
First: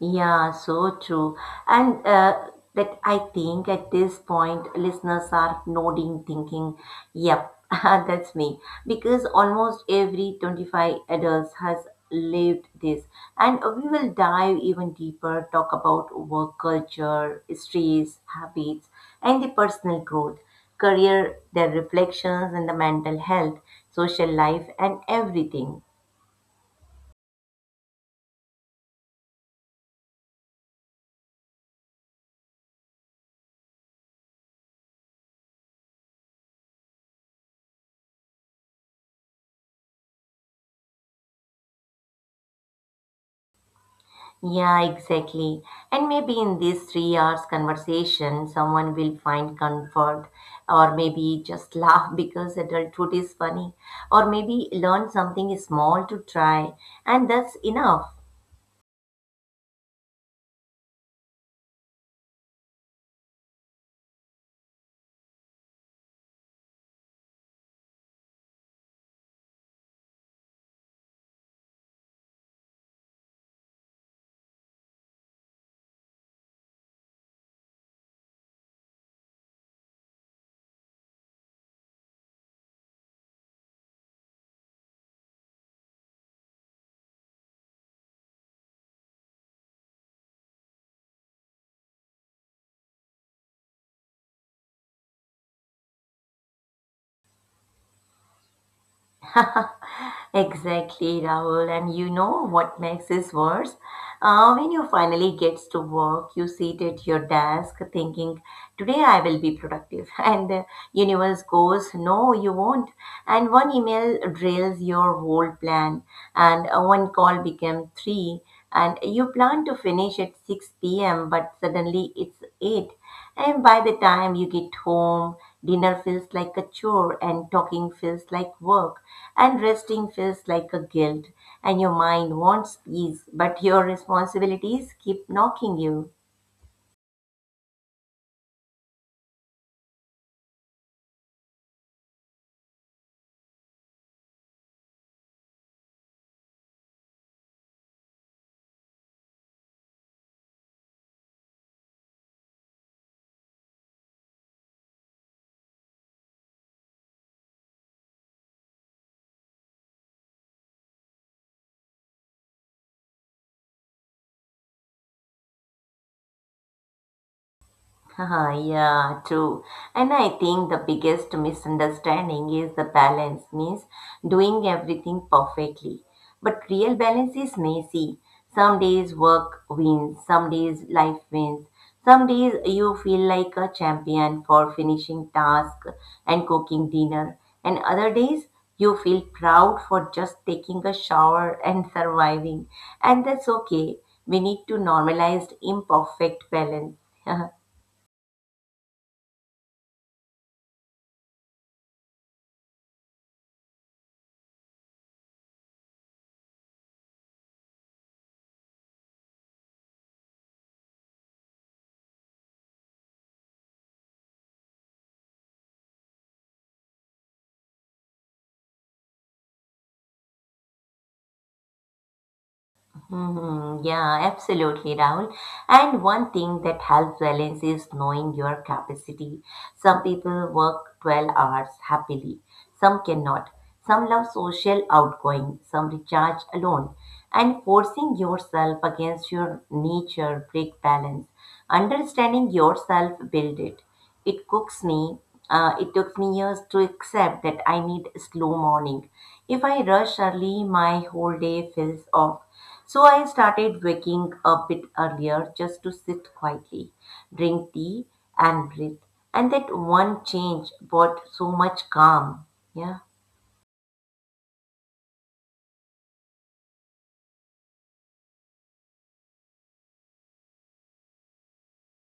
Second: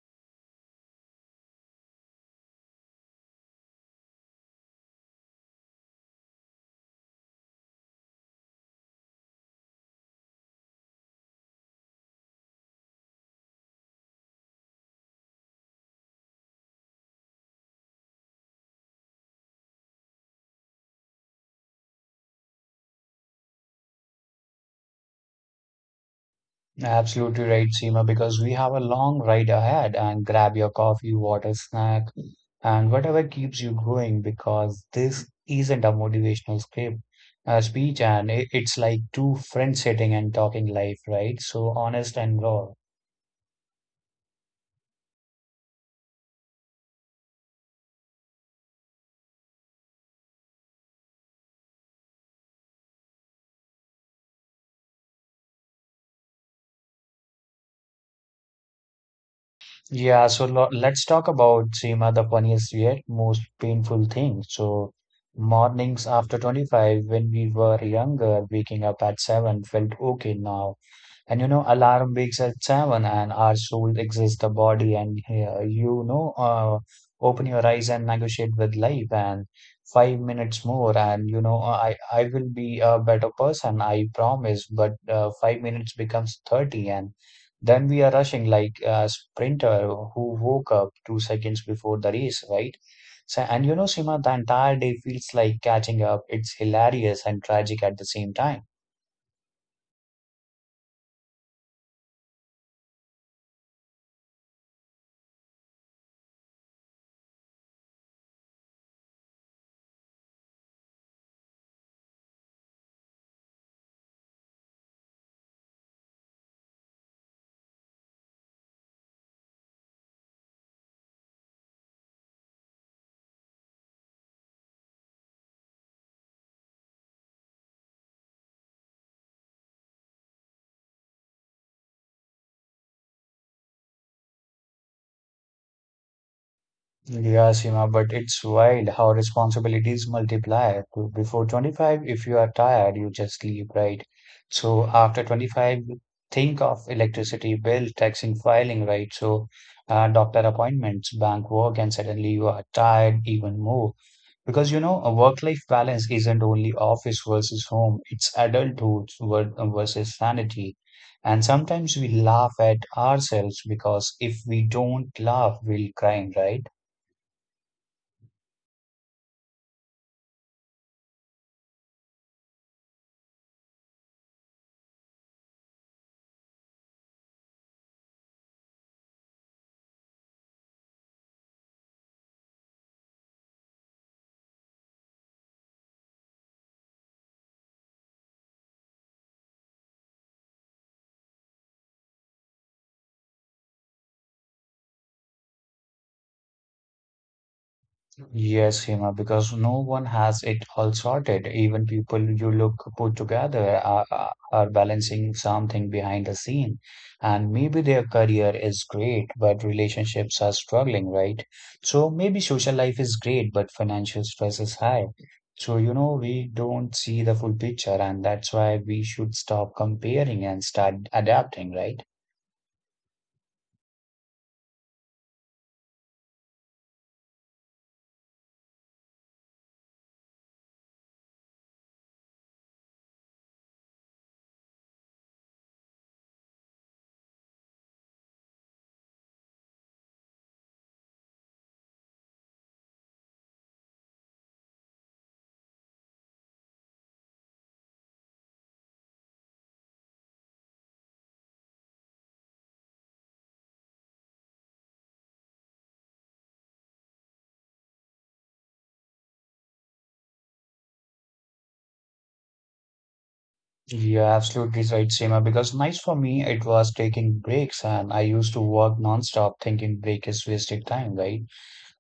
[SPEAKER 1] Yeah, so true. And uh, that I think at this point, listeners are nodding, thinking, yep, that's me. Because almost every twenty-five adults has lived this. And we will dive even deeper, talk about work culture, stress, habits, and the personal growth, career, their reflections, and the mental health, social life, and everything.
[SPEAKER 2] Absolutely right, Seema, because we have a long ride ahead, and grab your coffee, water, snack, and whatever keeps you going, because this isn't a motivational script, a speech, and i- it's like two friends sitting and talking life, right? So honest and raw.
[SPEAKER 1] Yeah, exactly. And maybe in these three hours conversation, someone will find comfort or maybe just laugh because adulthood is funny or maybe learn something small to try and that's enough.
[SPEAKER 2] Yeah, so lo let's talk about, Seema, the funniest yet most painful thing. So mornings after twenty-five, when we were younger, waking up at seven felt okay. Now, and you know, alarm wakes at seven, and our soul exits the body, and uh, you know, uh, open your eyes and negotiate with life, and five minutes more, and you know, uh, I I will be a better person, I promise. But uh, five minutes becomes thirty, and then we are rushing like a sprinter who woke up two seconds before the race, right? So, and you know, Sima, the entire day feels like catching up. It's hilarious and tragic at the same time.
[SPEAKER 1] Exactly, Rahul. And you know what makes this worse? Uh, when you finally gets to work, you sit at your desk thinking, "Today I will be productive," and the universe goes, "No, you won't." And one email drills your whole plan, and uh, one call becomes three, and you plan to finish at six p m, but suddenly it's eight, and by the time you get home. Dinner feels like a chore, and talking feels like work, and resting feels like a guilt. And your mind wants peace, but your responsibilities keep knocking you.
[SPEAKER 2] Yeah, Seema, but it's wild how responsibilities multiply. To- Before twenty-five, if you are tired, you just leave, right? So after twenty-five, think of electricity bill, taxing filing, right? So uh, doctor appointments, bank work, and suddenly you are tired even more. Because, you know, a work-life balance isn't only office versus home, it's adulthood ver- versus sanity. And sometimes we laugh at ourselves, because if we don't laugh, we'll cry, right?
[SPEAKER 1] Uh, yeah, true. And I think the biggest misunderstanding is the balance means doing everything perfectly. But real balance is messy. Some days work wins, some days life wins. Some days you feel like a champion for finishing task and cooking dinner. And other days you feel proud for just taking a shower and surviving. And that's okay. We need to normalize imperfect balance.
[SPEAKER 2] Yes, Hima, because no one has it all sorted. Even people you look put together are, are are balancing something behind the scene. And maybe their career is great, but relationships are struggling, right? So maybe social life is great, but financial stress is high. So, you know, we don't see the full picture, and that's why we should stop comparing and start adapting, right?
[SPEAKER 1] Mhm. Yeah, absolutely, Rahul. And one thing that helps balance is knowing your capacity. Some people work twelve hours happily, some cannot. Some love social outgoing, some recharge alone. And forcing yourself against your nature break balance. Understanding yourself build it. It cooks me. Uh, it took me years to accept that I need slow morning. If I rush early, my whole day feels off. So I started waking a bit earlier just to sit quietly, drink tea, and breathe. And that one change brought so much calm. Yeah.
[SPEAKER 2] Yeah, absolutely right, Seema. Because nice for me, it was taking breaks, and I used to work nonstop, thinking break is wasted time, right?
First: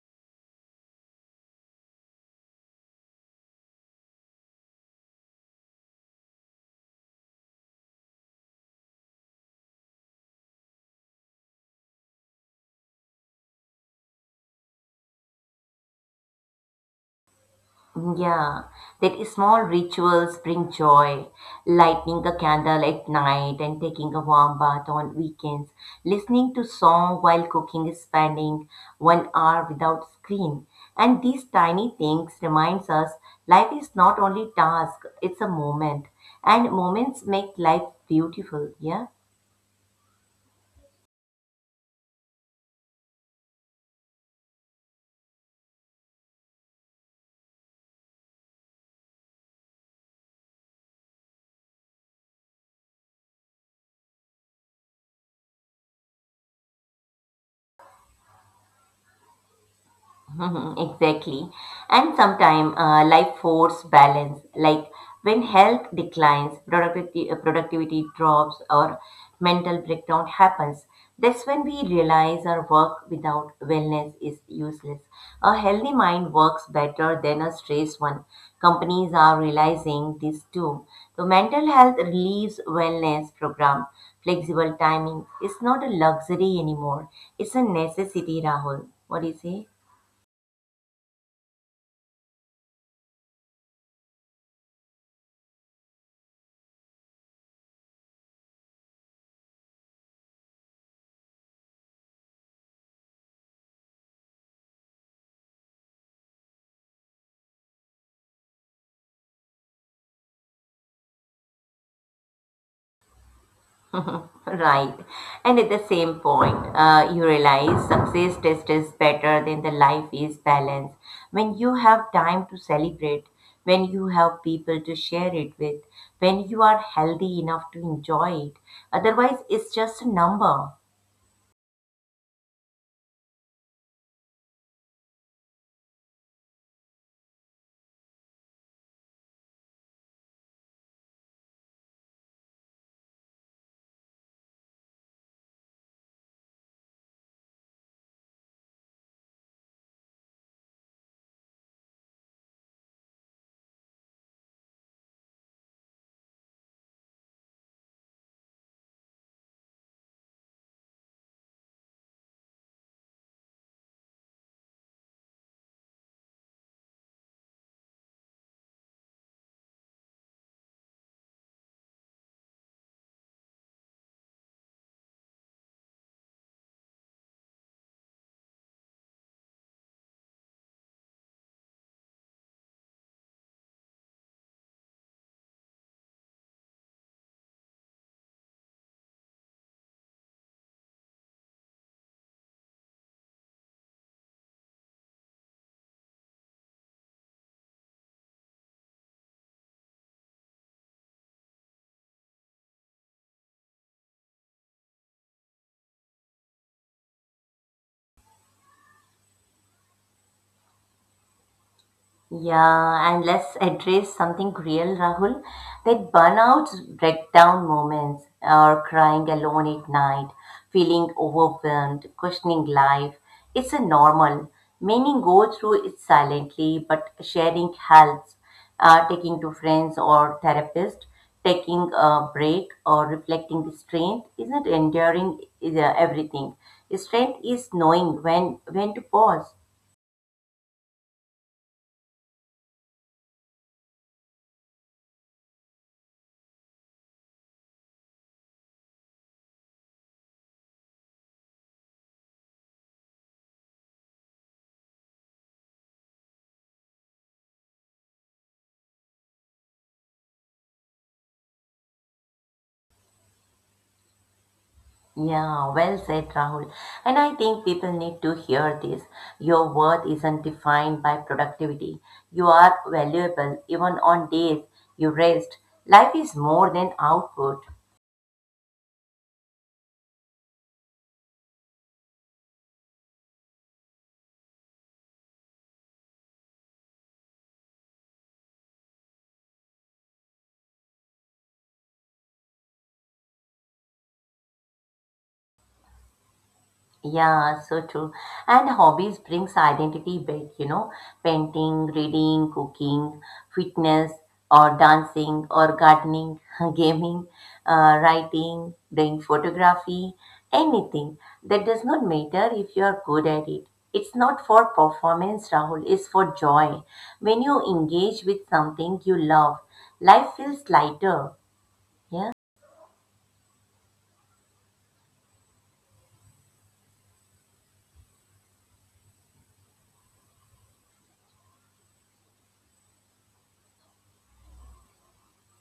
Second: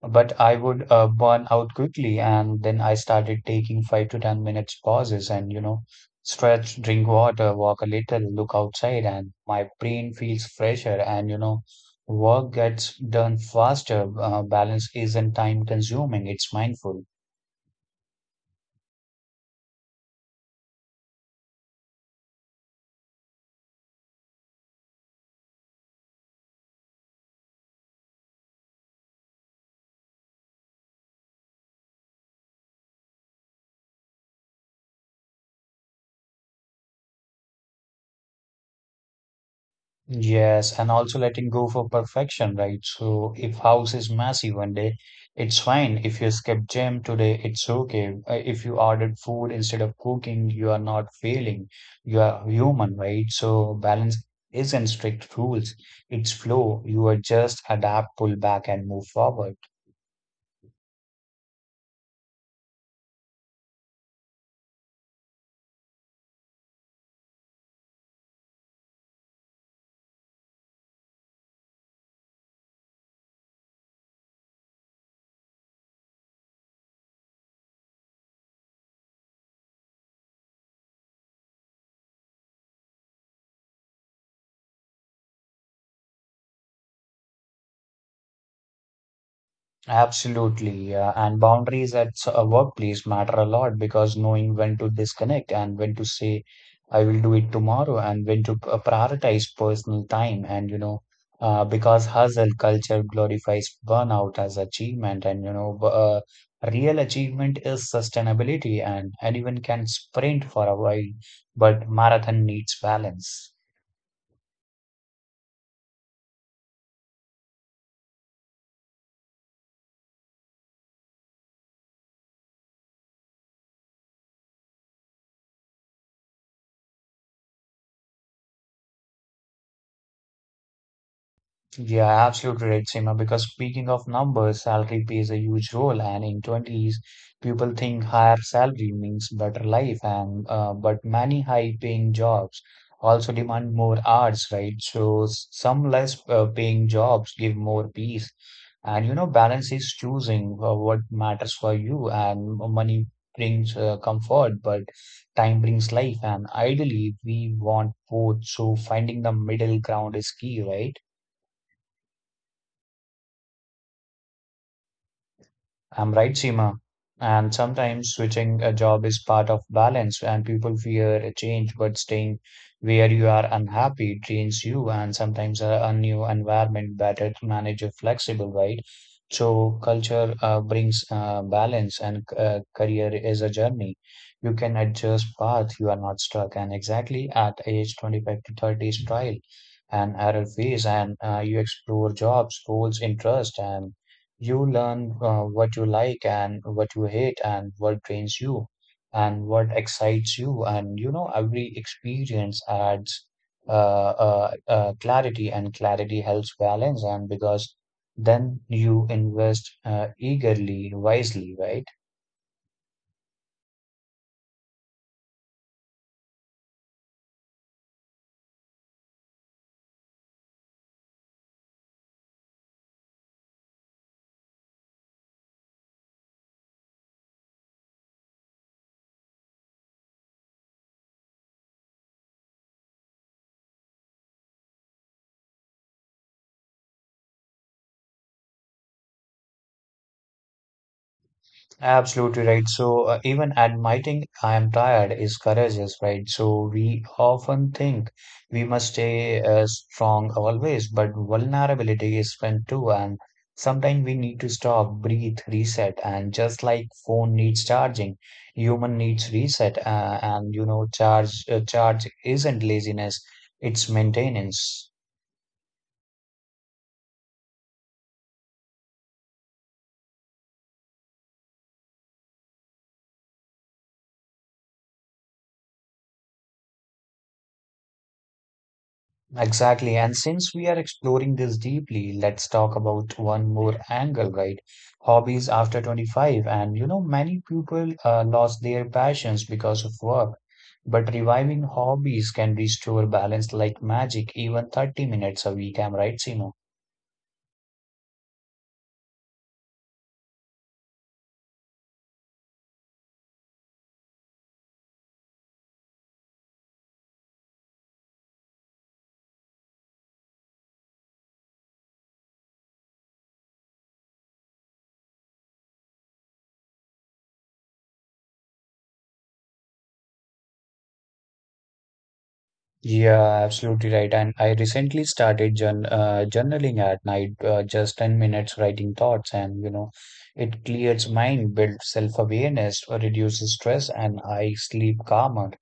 [SPEAKER 2] But I would uh, burn out quickly, and then I started taking five to ten minutes pauses, and you know, stretch, drink water, walk a little, look outside, and my brain feels fresher, and you know, work gets done faster. Uh, balance isn't time-consuming; it's mindful.
[SPEAKER 1] Yeah, that small rituals bring joy, lighting a candle at night and taking a warm bath on weekends, listening to song while cooking, spending one hour without screen. And these tiny things reminds us life is not only task, it's a moment. And moments make life beautiful, yeah?
[SPEAKER 2] Yes, and also letting go for perfection, right? So if house is messy one day, it's fine. If you skip gym today, it's okay. Uh, If you ordered food instead of cooking, you are not failing. You are human, right? So balance isn't strict rules. It's flow. You are just adapt, pull back, and move forward.
[SPEAKER 1] Mhm. Exactly. And sometimes uh, life force balance, like when health declines, productivity, uh, productivity drops, or mental breakdown happens. That's when we realize our work without wellness is useless. A healthy mind works better than a stressed one. Companies are realizing this too. So, mental health relieves wellness program. Flexible timing is not a luxury anymore. It's a necessity, Rahul. What do you say?
[SPEAKER 2] Absolutely. Uh, and boundaries at s- a workplace matter a lot, because knowing when to disconnect, and when to say, I will do it tomorrow, and when to p- uh, prioritize personal time. And, you know, uh, because hustle culture glorifies burnout as achievement, and, you know, b- uh, real achievement is sustainability, and anyone can sprint for a while, but marathon needs balance.
[SPEAKER 1] Right. And at the same point, uh, you realize success test is better than the life is balance. When you have time to celebrate, when you have people to share it with, when you are healthy enough to enjoy it. Otherwise, it's just a number.
[SPEAKER 2] Yeah, absolutely right, Seema. Because speaking of numbers, salary plays a huge role, and in twenties, people think higher salary means better life, and uh, but many high-paying jobs also demand more hours, right? So s- some less uh, paying jobs give more peace, and you know, balance is choosing uh, what matters for you, and money brings uh, comfort, but time brings life, and ideally, we want both. So finding the middle ground is key, right? I'm right, Seema. And sometimes switching a job is part of balance, and people fear a change, but staying where you are unhappy drains you, and sometimes a, a new environment better to manage a flexible, right? So culture uh, brings uh, balance, and uh, career is a journey. You can adjust path, you are not stuck, and exactly at age twenty-five to thirty is trial and error phase, and uh, you explore jobs, roles, interest, and you learn uh, what you like and what you hate, and what drains you, and what excites you. And you know, every experience adds uh, uh, uh, clarity, and clarity helps balance. And because then you invest uh, eagerly, wisely, right?
[SPEAKER 1] Yeah, and let's address something real, Rahul. That burnout, breakdown moments, or crying alone at night, feeling overwhelmed, questioning life. It's a normal. Many go through it silently, but sharing helps. Uh, taking to friends or therapist, taking a break or reflecting the strength isn't enduring is, uh, everything. Strength is knowing when when to pause.
[SPEAKER 2] Absolutely right. So, uh, even admitting I am tired is courageous, right? So, we often think we must stay uh, strong always, but vulnerability is fun too. And sometimes we need to stop, breathe, reset. And just like phone needs charging, human needs reset. Uh, and you know, charge uh, charge isn't laziness, it's maintenance.
[SPEAKER 1] Yeah, well said, Rahul. And I think people need to hear this. Your worth isn't defined by productivity. You are valuable even on days you rest. Life is more than output.
[SPEAKER 2] Exactly. And since we are exploring this deeply, let's talk about one more angle, right? Hobbies after twenty-five. And you know, many people uh, lost their passions because of work, but reviving hobbies can restore balance like magic, even thirty minutes a week. I'm right, Seema?
[SPEAKER 1] Yeah, so true. And hobbies brings identity back, you know, painting, reading, cooking, fitness, or dancing, or gardening, gaming, uh, writing, doing photography, anything. That does not matter if you are good at it. It's not for performance, Rahul, it's for joy. When you engage with something you love, life feels lighter. Yeah?
[SPEAKER 2] Yeah, absolutely right. And I recently started journ uh, journaling at night, uh, just ten minutes writing thoughts, and you know, it clears mind, builds self-awareness, uh, reduces stress, and I sleep calmer.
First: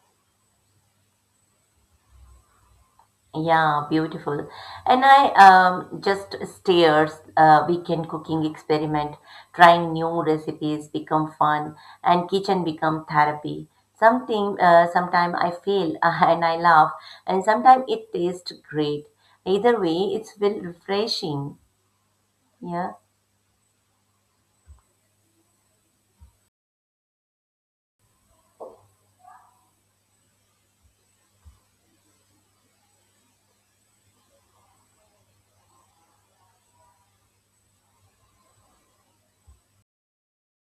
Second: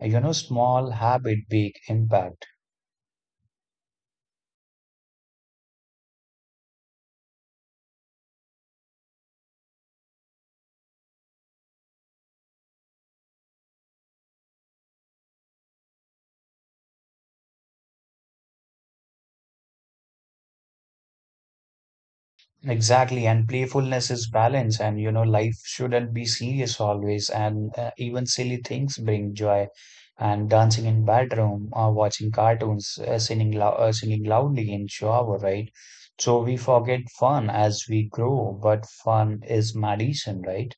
[SPEAKER 2] You know, small habit, big impact.
[SPEAKER 1] Yeah, beautiful. And I um, just steers uh, weekend cooking experiment, trying new recipes become fun, and kitchen become therapy. Something uh, Sometime I fail and I laugh, and sometimes it tastes great. Either way, it's feel refreshing. Yeah.
[SPEAKER 2] Exactly, and playfulness is balance, and you know, life shouldn't be serious always. And uh, even silly things bring joy. And dancing in bedroom, or watching cartoons, uh, singing lou- uh, singing loudly in shower, right? So we forget fun as we grow, but fun is medicine, right?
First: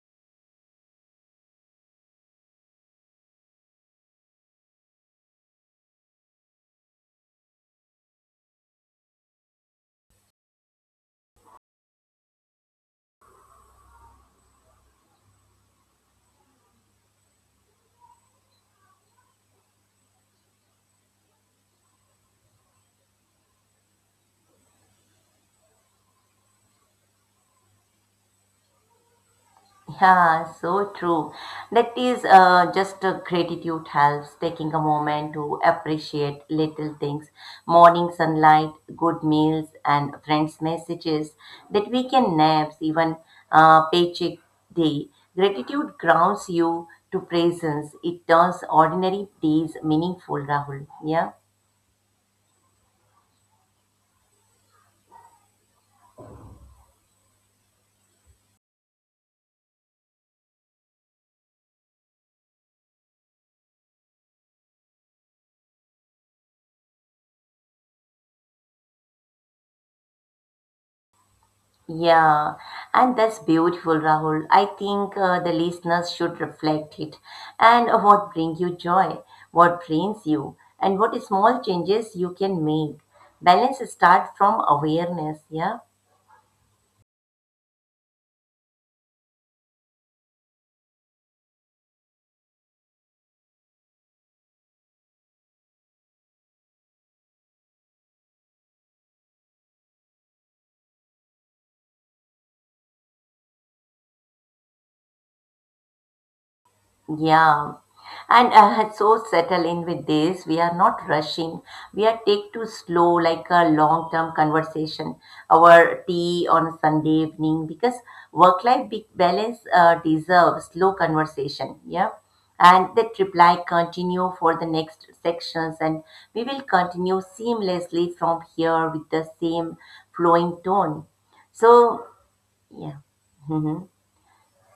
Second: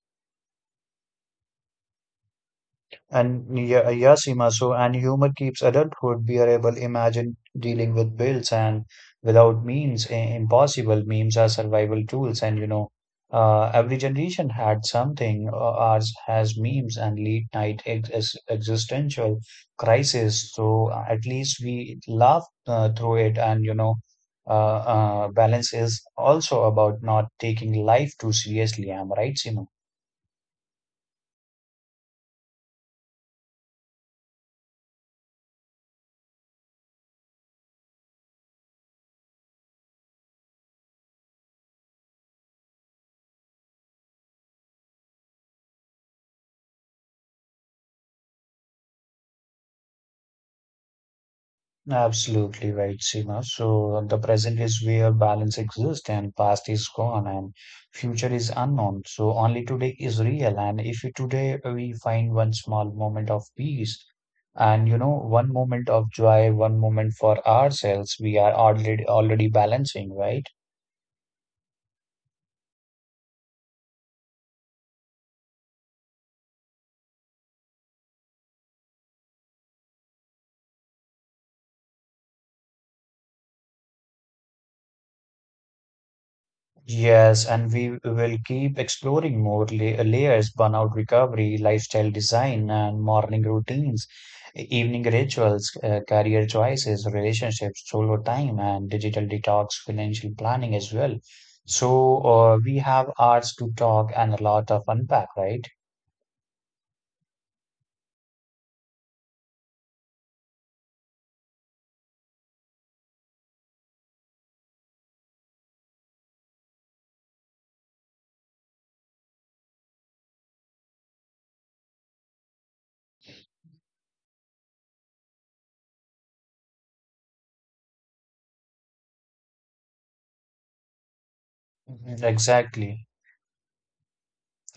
[SPEAKER 2] And yeah, yeah, Seema, so and humor keeps adulthood bearable. Imagine dealing with bills and without means, i- impossible. Memes are survival tools, and you know, uh, every generation had something. Uh, ours has memes and late night ex ex- existential crisis. So uh, at least we laugh uh, through it, and you know, uh, uh, balance is also about not taking life too seriously. Am I right, Seema?
[SPEAKER 1] Yeah, so true. That is uh, just uh, Gratitude helps, taking a moment to appreciate little things, morning sunlight, good meals, and friends' messages, that weekend naps, even uh, paycheck day. Gratitude grounds you to presence. It turns ordinary days meaningful, Rahul. Yeah.
[SPEAKER 2] Absolutely right, Seema. So the present is where balance exists, and past is gone, and future is unknown. So only today is real. And if you today we find one small moment of peace, and you know one moment of joy, one moment for ourselves, we are already already balancing, right?
[SPEAKER 1] Yeah, and that's beautiful, Rahul. I think uh, the listeners should reflect it. And what brings you joy? What drains you? And what small changes you can make? Balance start from awareness, yeah?
[SPEAKER 2] Yes, and we will keep exploring more la- layers, burnout recovery, lifestyle design, and morning routines, e-, evening rituals, uh, career choices, relationships, solo time, and digital detox, financial planning as well. So, uh, we have hours to talk, and a lot of unpack, right?
[SPEAKER 1] Yeah, and uh, so settle in with this. We are not rushing. We are take too slow, like a long term conversation. Our tea on a Sunday evening because work life balance uh, deserves slow conversation. Yeah, and that reply continue for the next sections, and we will continue seamlessly from here with the same flowing tone. So
[SPEAKER 2] Mhm.
[SPEAKER 1] yeah.
[SPEAKER 2] Exactly.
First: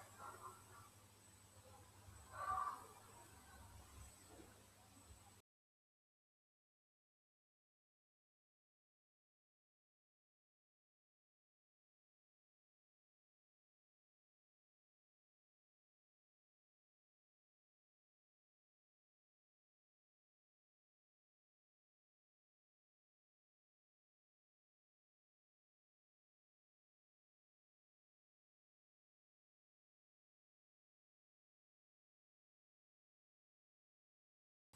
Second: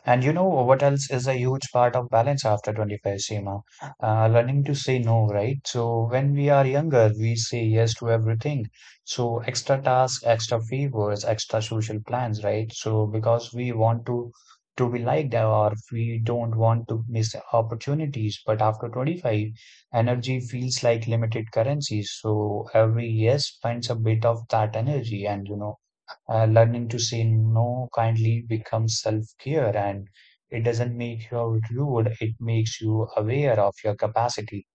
[SPEAKER 2] And you know what else is a huge part of balance after twenty-five, Seema? Uh, learning to say no, right? So when we are younger, we say yes to everything. So extra tasks, extra favors, extra social plans, right? So because we want to to be liked, or we don't want to miss opportunities. But after twenty-five, energy feels like limited currency. So every yes spends a bit of that energy and you know uh, learning to say no kindly becomes self care, and it doesn't make you rude, it makes you aware of your capacity.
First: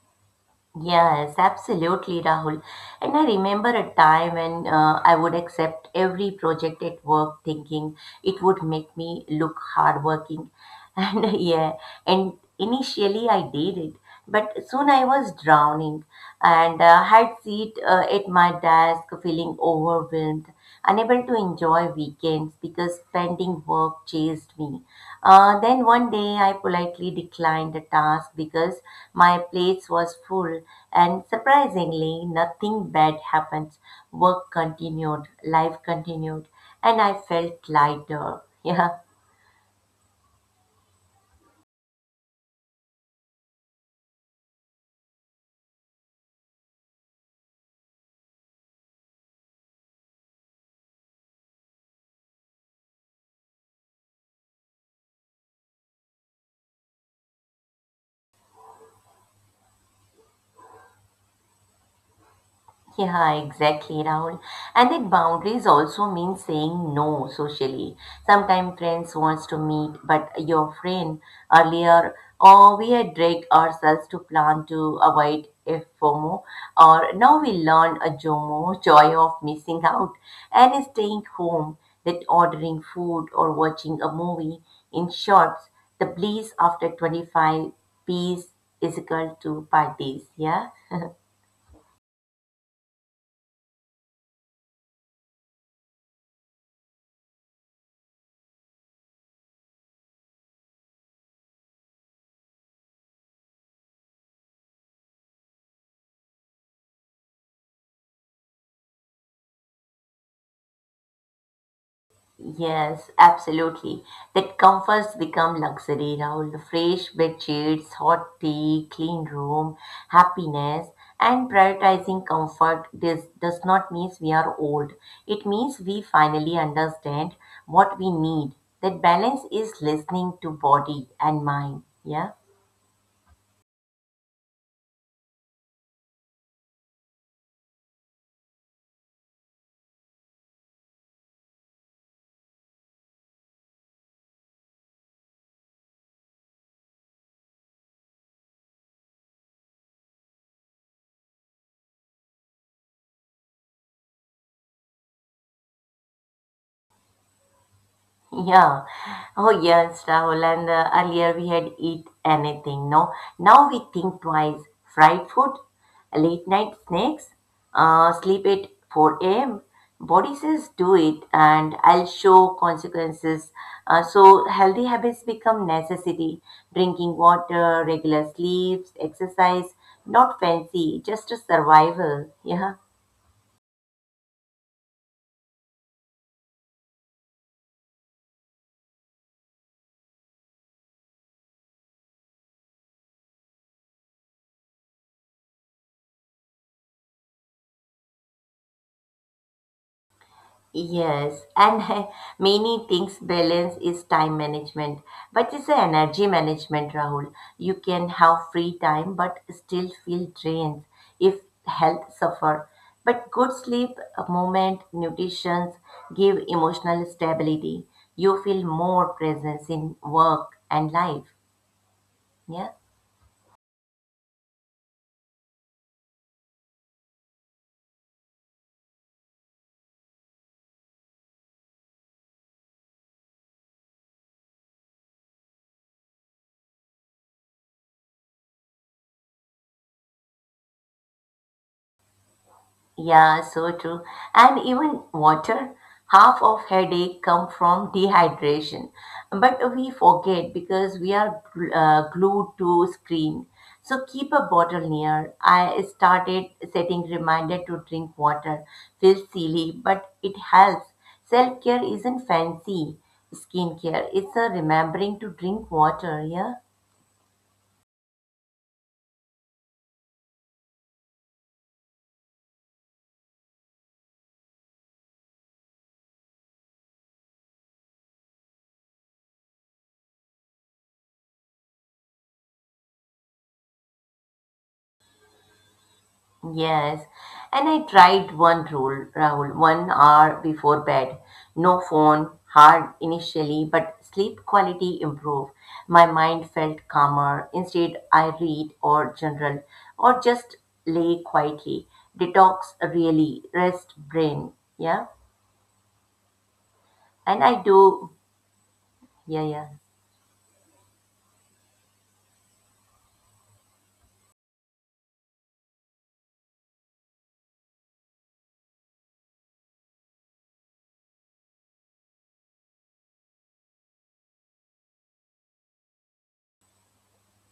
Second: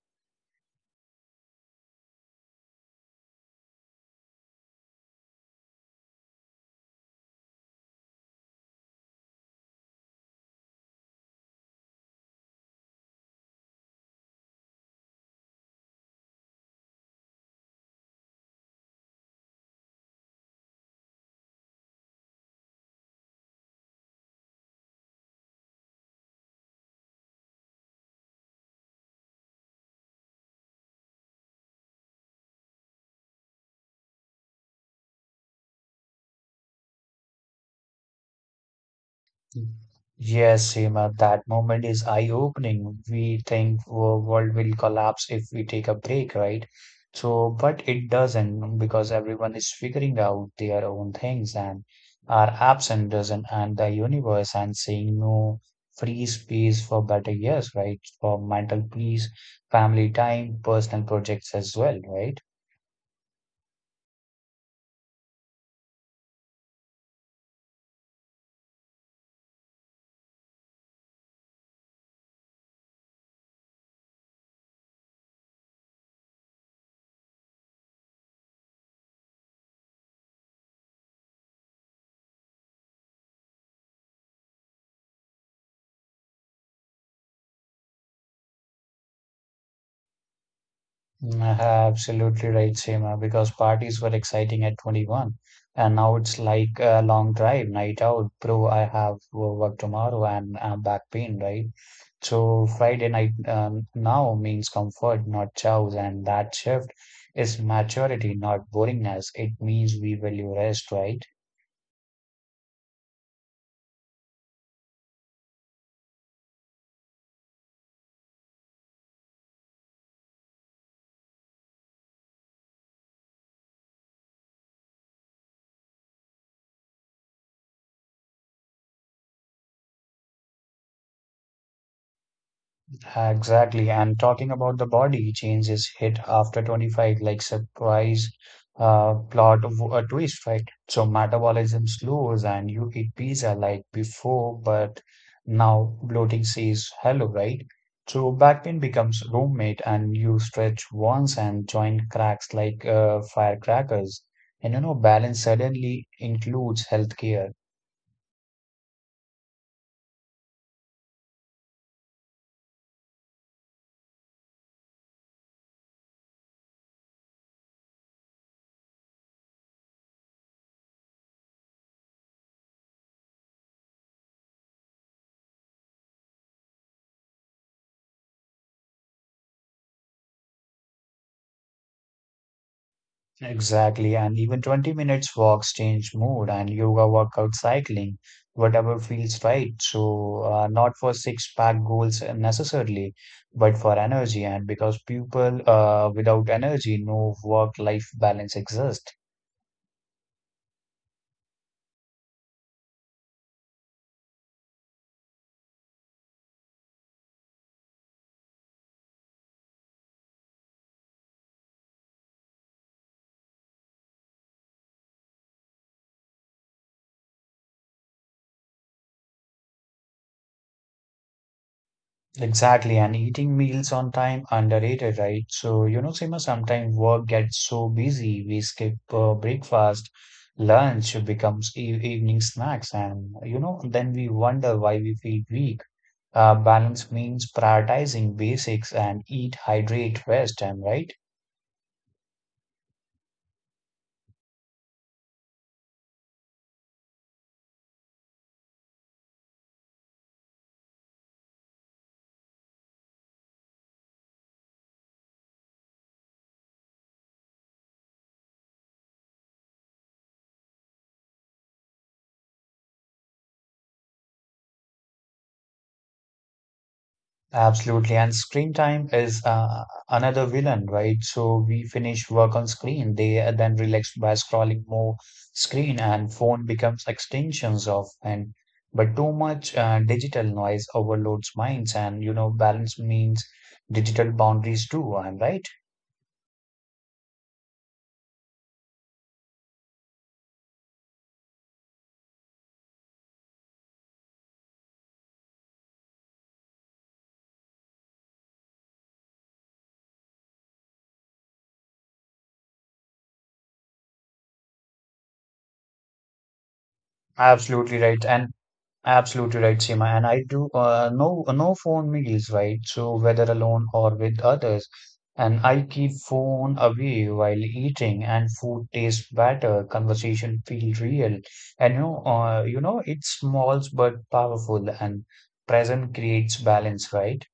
[SPEAKER 1] Yes, absolutely, Rahul. And I remember a time when uh, I would accept every project at work thinking it would make me look hardworking. And yeah, and initially I did it, but soon I was drowning and uh, had seat uh, at my desk feeling overwhelmed unable to enjoy weekends because pending work chased me. Uh, then one day I politely declined a task because my plates was full and surprisingly nothing bad happened. Work continued, life continued and I felt lighter. Yeah.
[SPEAKER 2] Yes, Seema, that moment is eye-opening. We think the world will collapse if we take a break, right? So, but it doesn't, because everyone is figuring out their own things and our apps and doesn't and the universe and saying no free space for better years, right? For mental peace, family time, personal projects as well, right?
[SPEAKER 1] Yeah, exactly, Rahul. And that boundaries also mean saying no socially. Sometimes friends wants to meet, but your friend earlier, or we had dragged ourselves to plan to avoid a FOMO, or now we learn a JOMO, joy of missing out, and staying home, that ordering food or watching a movie. In short, the bliss after twenty-five piece is equal to parties, yeah?
[SPEAKER 2] Mm, Absolutely right, Seema, because parties were exciting at twenty-one, and now it's like a long drive, night out. Bro, I have work tomorrow and I'm back pain, right? So Friday night um, now means comfort, not chows, and that shift is maturity, not boringness. It means we value rest, right?
[SPEAKER 1] Yes, absolutely. That comforts become luxury, Rahul. Fresh bed sheets, hot tea, clean room, happiness, and prioritizing comfort this does not mean we are old. It means we finally understand what we need. That balance is listening to body and mind. Yeah.
[SPEAKER 2] Exactly. And talking about the body changes hit after twenty-five, like surprise uh, plot of a twist, right? So metabolism slows and you eat pizza like before, but now bloating says hello, right? So back pain becomes roommate and you stretch once and joint cracks like uh, firecrackers. And you know, balance suddenly includes healthcare.
[SPEAKER 1] Yeah. Oh, yes, Rahul. And uh, earlier we had eat anything, no? Now we think twice. Fried food, late night snacks, uh, sleep at four a m. Body says do it and I'll show consequences. Uh, so healthy habits become necessity. Drinking water, regular sleeps, exercise, not fancy, just a survival. Yeah.
[SPEAKER 2] Exactly, and even twenty minutes walks change mood and yoga, workout, cycling, whatever feels right. So, uh, not for six pack goals necessarily, but for energy. And because people uh, without energy, no work life balance exists.
[SPEAKER 1] Yes, and many things balance is time management, but it's a energy management, Rahul. You can have free time but still feel drained if health suffer. But good sleep, a moment, nutrition give emotional stability. You feel more presence in work and life. Yeah.
[SPEAKER 2] Exactly, and eating meals on time underrated, right? So, you know, Seema, sometimes work gets so busy, we skip uh, breakfast, lunch becomes e evening snacks, and you know, then we wonder why we feel weak. Uh, balance means prioritizing basics and eat, hydrate, rest, and right?
[SPEAKER 1] Yeah, so true. And even water, half of headache come from dehydration. But we forget because we are gl- uh, glued to screen. So keep a bottle near. I started setting reminder to drink water. Feels silly, but it helps. Self-care isn't fancy skincare. It's a remembering to drink water, yeah?
[SPEAKER 2] Absolutely, and screen time is uh, another villain, right? So we finish work on screen, they are then relax by scrolling more screen, and phone becomes extensions of and but too much uh, digital noise overloads minds, and you know balance means digital boundaries too. I'm right?
[SPEAKER 1] Yes, and I tried one rule, Rahul, one hour before bed. No phone, hard initially, but sleep quality improved. My mind felt calmer. Instead, I read or journal or just lay quietly. Detox really, rest brain. Yeah, and I
[SPEAKER 2] Absolutely
[SPEAKER 1] do.
[SPEAKER 2] right, and
[SPEAKER 1] Yeah,
[SPEAKER 2] Absolutely
[SPEAKER 1] yeah.
[SPEAKER 2] right, Seema. And I do uh, no no phone meals, right? So whether alone or with others, and I keep phone away while eating, and food tastes better, conversation feel real, and you know, uh, you know, it's small but powerful, and present creates balance, right?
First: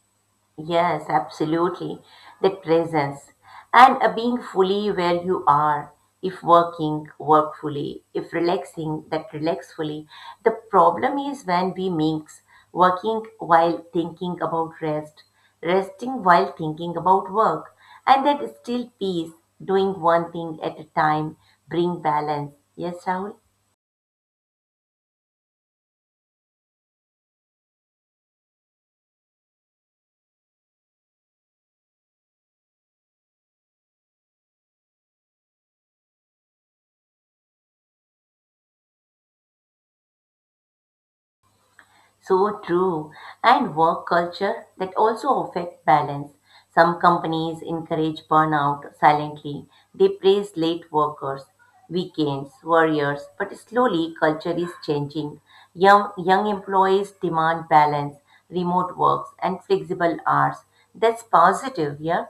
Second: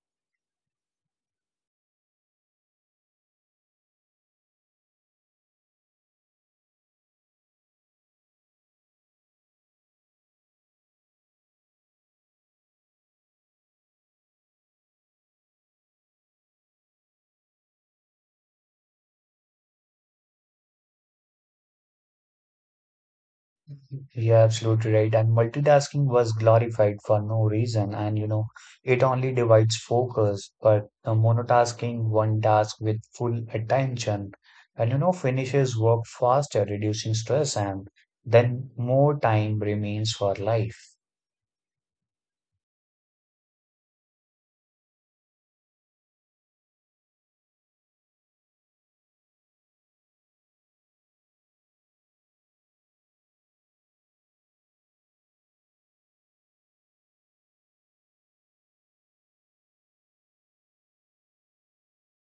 [SPEAKER 1] Yes, absolutely. That presence and a being fully where you are. If working, work fully. If relaxing, that relax fully. The problem is when we mix working while thinking about rest, resting while thinking about work, and that still peace, doing one thing at a time, bring balance. Yes, Rahul?
[SPEAKER 2] You're absolutely right. And multitasking was glorified for no reason. And you know, it only divides focus, but the monotasking one task with full attention, and you know, finishes work faster, reducing stress, and then more time remains for life.
[SPEAKER 1] So true. And work culture that also affect balance. Some companies encourage burnout silently. They praise late workers, weekends, warriors, but slowly culture is changing. Young young employees demand balance, remote works and flexible hours. That's positive, yeah?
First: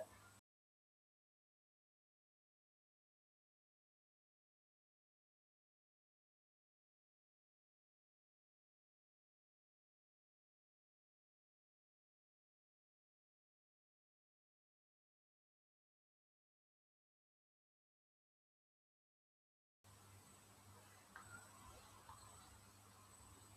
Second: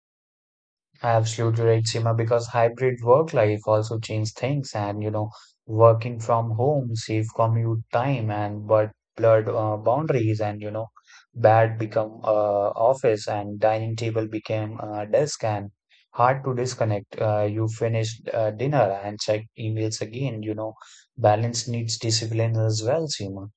[SPEAKER 2] Absolutely right, Seema, because hybrid work life also changed things. And you know, working from home, save commute time and but blurred uh, boundaries. And you know, bad become uh, office and dining table became uh, desk and hard to disconnect. Uh, you finish uh, dinner and check emails again, you know, balance needs discipline as well, Seema.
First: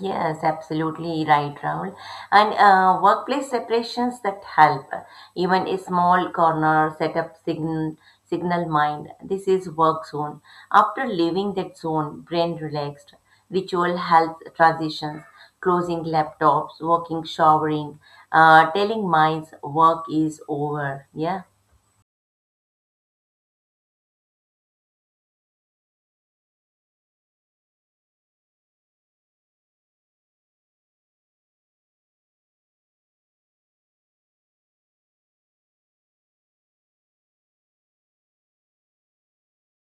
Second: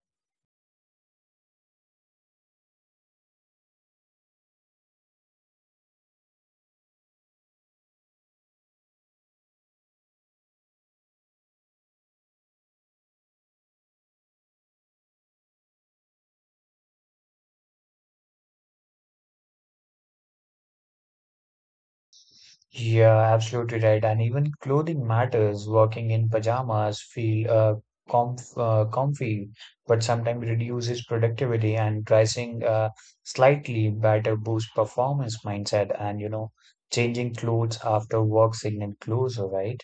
[SPEAKER 1] Yes, absolutely right, Rahul. And uh, workplace separations that help, even a small corner, set up signal, signal mind. This is work zone. After leaving that zone, brain relaxed. Ritual helps transitions, closing laptops, walking, showering, uh, telling minds work is over. Yeah.
[SPEAKER 2] Yeah, absolutely right. And even clothing matters. Working in pajamas feel uh, comf uh, comfy, but sometimes reduces productivity and dressing uh, slightly better boosts performance mindset, and you know changing clothes after work signal closer, right?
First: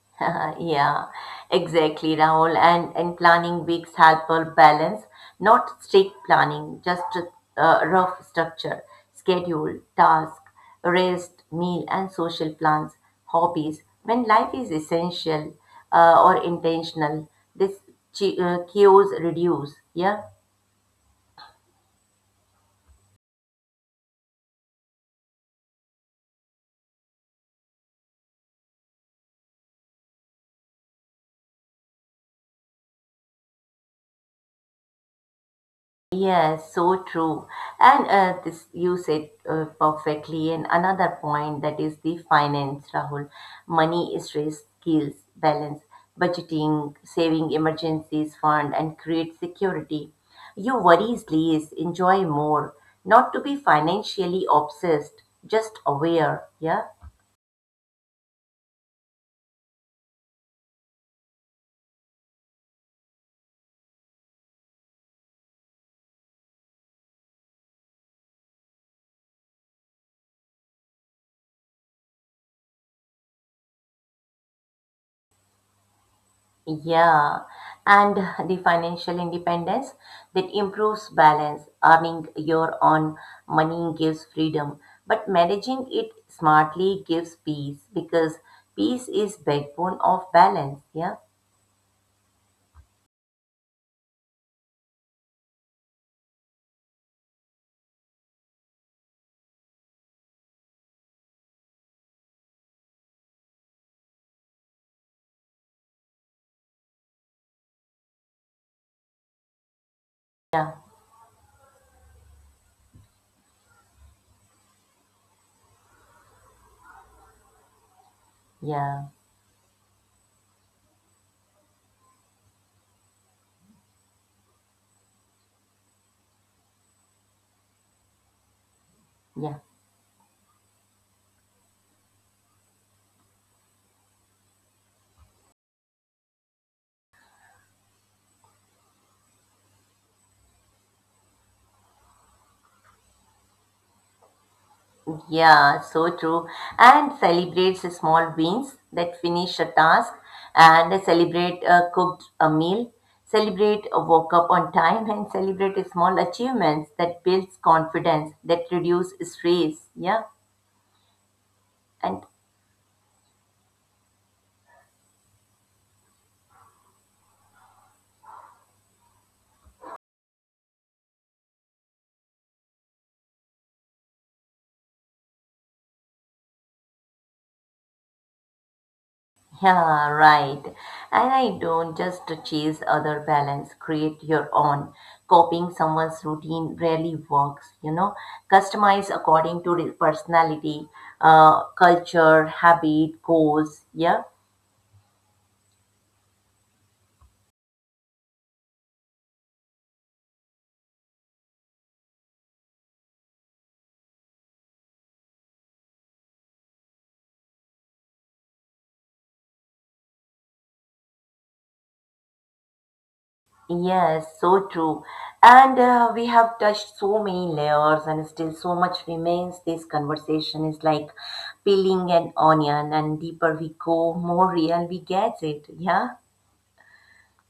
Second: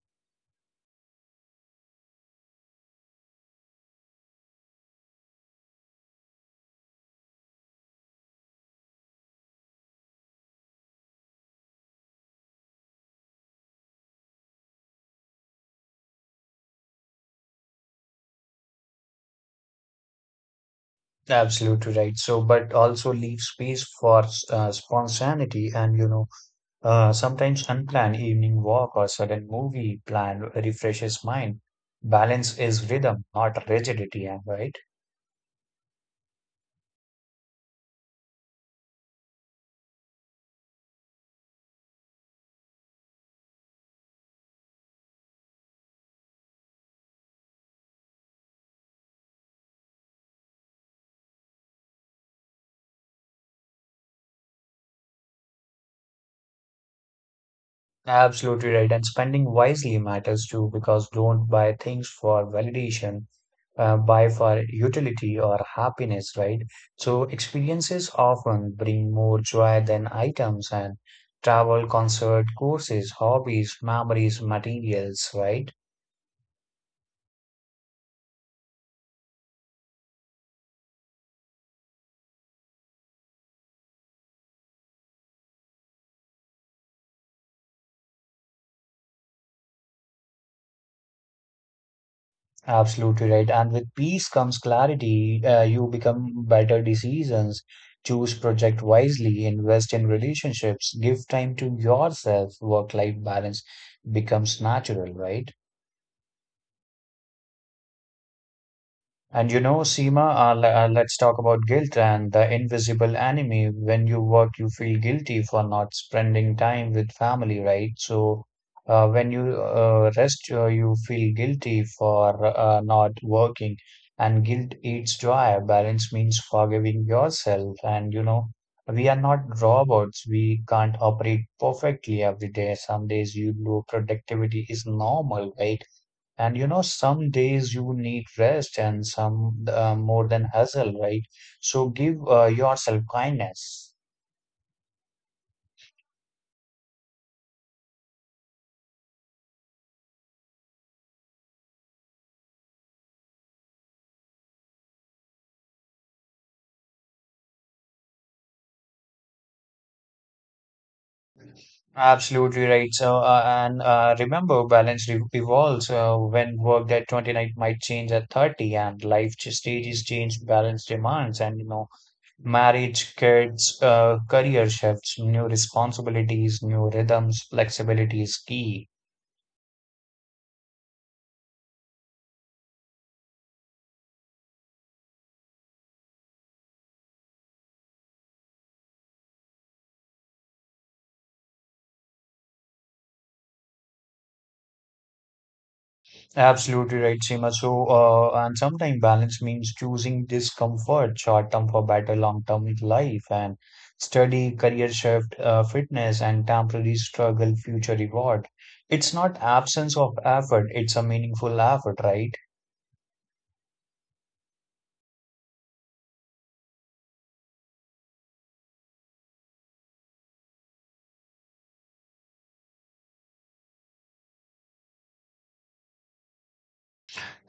[SPEAKER 1] Yeah, exactly, Rahul. And and planning weeks help a balance, not strict planning, just a uh, rough structure, schedule, task, rest, meal, and social plans, hobbies. When life is essential uh, or intentional, this chi- uh, chaos reduce. Yeah.
[SPEAKER 2] Absolutely right. So, but also leave space for uh, spontaneity. And you know, Uh, sometimes unplanned evening walk or sudden movie plan refreshes mind. Balance is rhythm, not rigidity, am I right?
[SPEAKER 1] Yes, so true. And uh, this you said uh, perfectly. And another point that is the finance, Rahul. Money is risk, skills, balance, budgeting, saving emergencies fund, and create security. You worries less, enjoy more. Not to be financially obsessed, just aware. Yeah.
[SPEAKER 2] Absolutely right. And spending wisely matters too, because don't buy things for validation, uh, buy for utility or happiness, right? So experiences often bring more joy than items and travel, concert, courses, hobbies, memories, materials, right?
[SPEAKER 1] Yeah, and the financial independence that improves balance. Earning your own money gives freedom, but managing it smartly gives peace because peace is backbone of balance. Yeah,
[SPEAKER 2] Absolutely right. And with peace comes clarity. Uh, you become better decisions, choose project wisely, invest in relationships, give time to yourself. Work-life balance becomes natural, right? And you know, Seema, uh,
[SPEAKER 1] yeah,
[SPEAKER 2] le- uh, let's talk about guilt and the invisible enemy. When you work, you feel guilty for not spending time with family, right? So,
[SPEAKER 1] yeah,
[SPEAKER 2] uh, when you uh, rest, uh, you feel guilty for uh, not working. And guilt eats joy. Balance means forgiving yourself. And you know, we are
[SPEAKER 1] yeah.
[SPEAKER 2] not robots. We can't operate perfectly every day. Some days you low productivity is normal, right? And you know, some days you need rest and some uh, more than hustle, right? So give uh, yourself kindness.
[SPEAKER 1] Yeah, so true. And celebrates the small wins that finish a task and celebrate a cooked a meal, celebrate a woke up on time and celebrate small achievements that builds confidence, that reduce stress. Yeah. And
[SPEAKER 2] Absolutely right. So, uh, and uh, remember, balance re evolves uh, when work at twenty-nine might change at thirty, and life ch- stages change, balance demands, and you know, marriage, kids, uh, career shifts, new responsibilities, new rhythms, flexibility is key.
[SPEAKER 1] yeah, right. And I don't just chase other balance, create your own. Copying someone's routine rarely works, you know. Customize according to the personality, uh, culture, habit, goals. Yeah.
[SPEAKER 2] Absolutely right, Seema. So, uh, and sometimes balance means choosing discomfort short term for better long term life and study, career shift, uh, fitness, and temporary struggle, future reward. It's not absence of effort, it's a meaningful effort, right?
[SPEAKER 1] Yes, so true. And uh, we have touched so many layers, and still so much remains. This conversation is like peeling an onion, and deeper we go, more real we get it. Yeah.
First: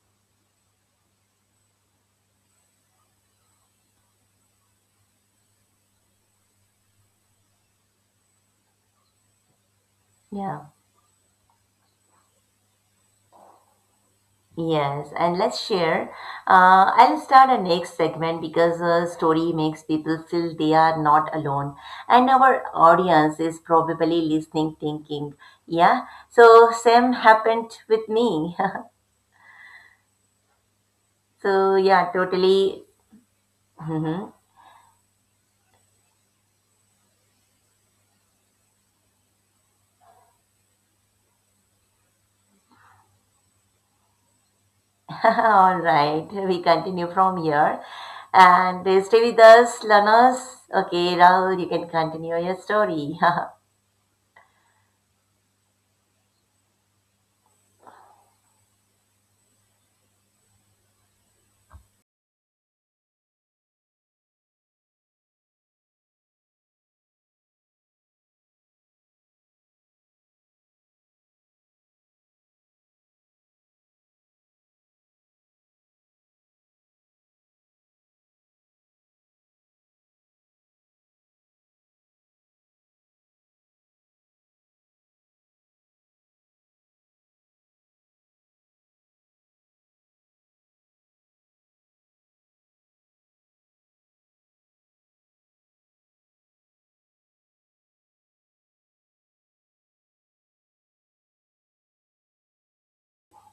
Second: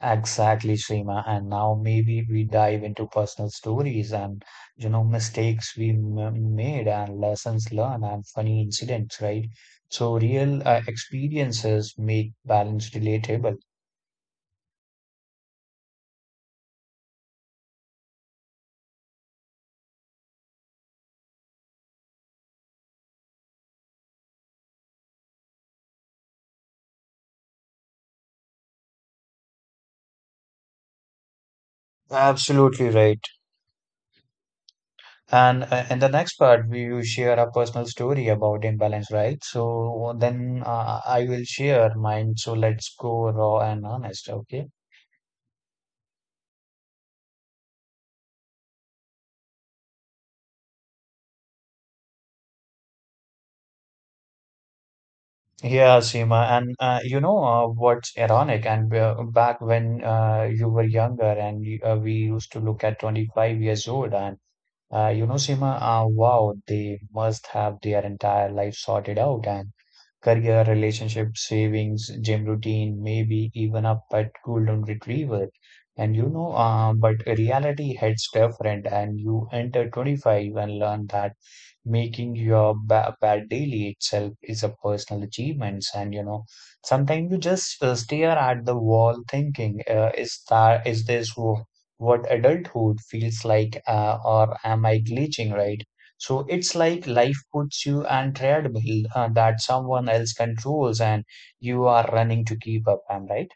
[SPEAKER 2] Exactly, Seema. And now maybe we dive into personal stories and, you know, mistakes we m made and lessons learned and funny incidents, right? So,
[SPEAKER 1] Yeah.
[SPEAKER 2] real uh, experiences make balance relatable.
[SPEAKER 1] Yes, and let's share. Uh, I'll start our next segment because a story makes people feel they are not alone, and our audience is probably listening, thinking, "Yeah, so same happened with me." So yeah, totally.
[SPEAKER 2] Absolutely right.
[SPEAKER 1] Mhm.
[SPEAKER 2] And uh, in the next part, we will share a personal story about imbalance, right? So then uh, I will share mine. So let's go raw and honest, okay?
[SPEAKER 1] All right, we continue from here, and stay with us, learners. Okay, Rahul, you can continue your story.
[SPEAKER 2] Yeah, Seema. And uh, you know uh, what's ironic? And uh, back when uh, you were younger and you- uh, we used to look at twenty-five years old, and uh, you know, Seema, uh, wow, they must have their entire life sorted out. And career, relationship, savings, gym routine, maybe even a pet golden retriever. And you know, uh, but reality hits different, and you enter twenty-five and learn that making your ba- bad daily itself is a personal achievements. And you know, sometimes you just uh, stare at the wall thinking, uh, is that is this wh- what adulthood feels like, uh, or am I glitching, right? So it's like life puts you on treadmill uh, that someone else controls, and you are running to keep up, am I right?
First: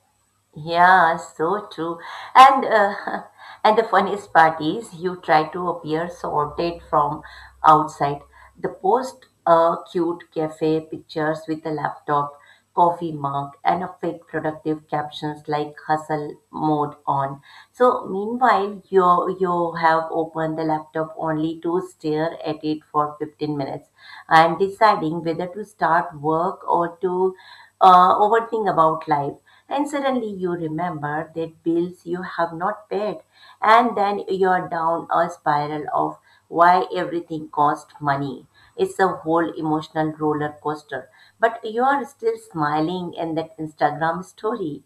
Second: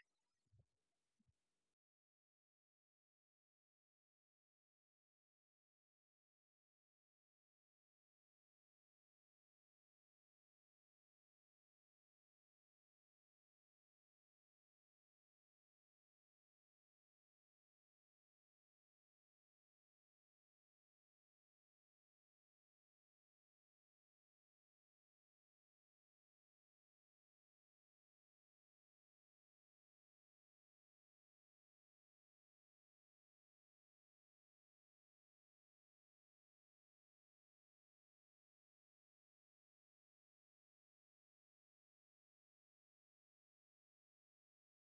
[SPEAKER 1] Yeah, so true. And uh, and the funniest part is you try to appear sorted from outside. The post uh, cute cafe pictures with a laptop, coffee mug, and a fake productive captions like hustle mode on. So meanwhile, you you have opened the laptop only to stare at it for fifteen minutes and deciding whether to start work or to uh, overthink about life and suddenly you remember that bills you have not paid, and then you're down a spiral of why everything costs money. It's a whole emotional roller coaster, but you are still smiling in that Instagram story.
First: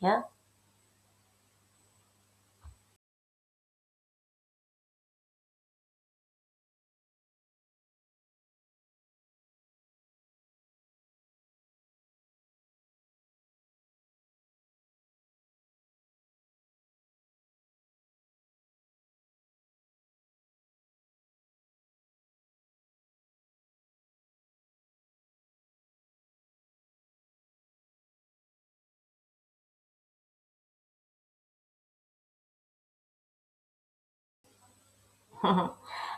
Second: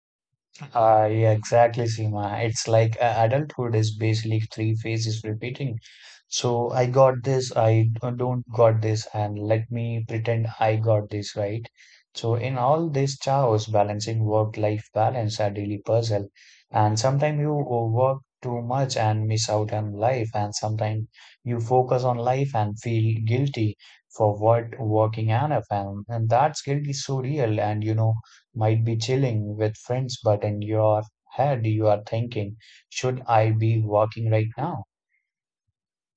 [SPEAKER 1] Yeah.
[SPEAKER 2] Uh, yeah, exactly, Seema. It's like uh, adulthood is basically three phases repeating. So I got this, I d- don't got this, and let me pretend I got this, right? So in all this chaos, balancing work-life balance, a daily puzzle, and sometimes you work too much and miss out on life, and sometimes you focus on life and feel guilty for what working enough, and, and that's guilt is so real, and you know might be chilling with friends, but in your head you are thinking, should I be working right now?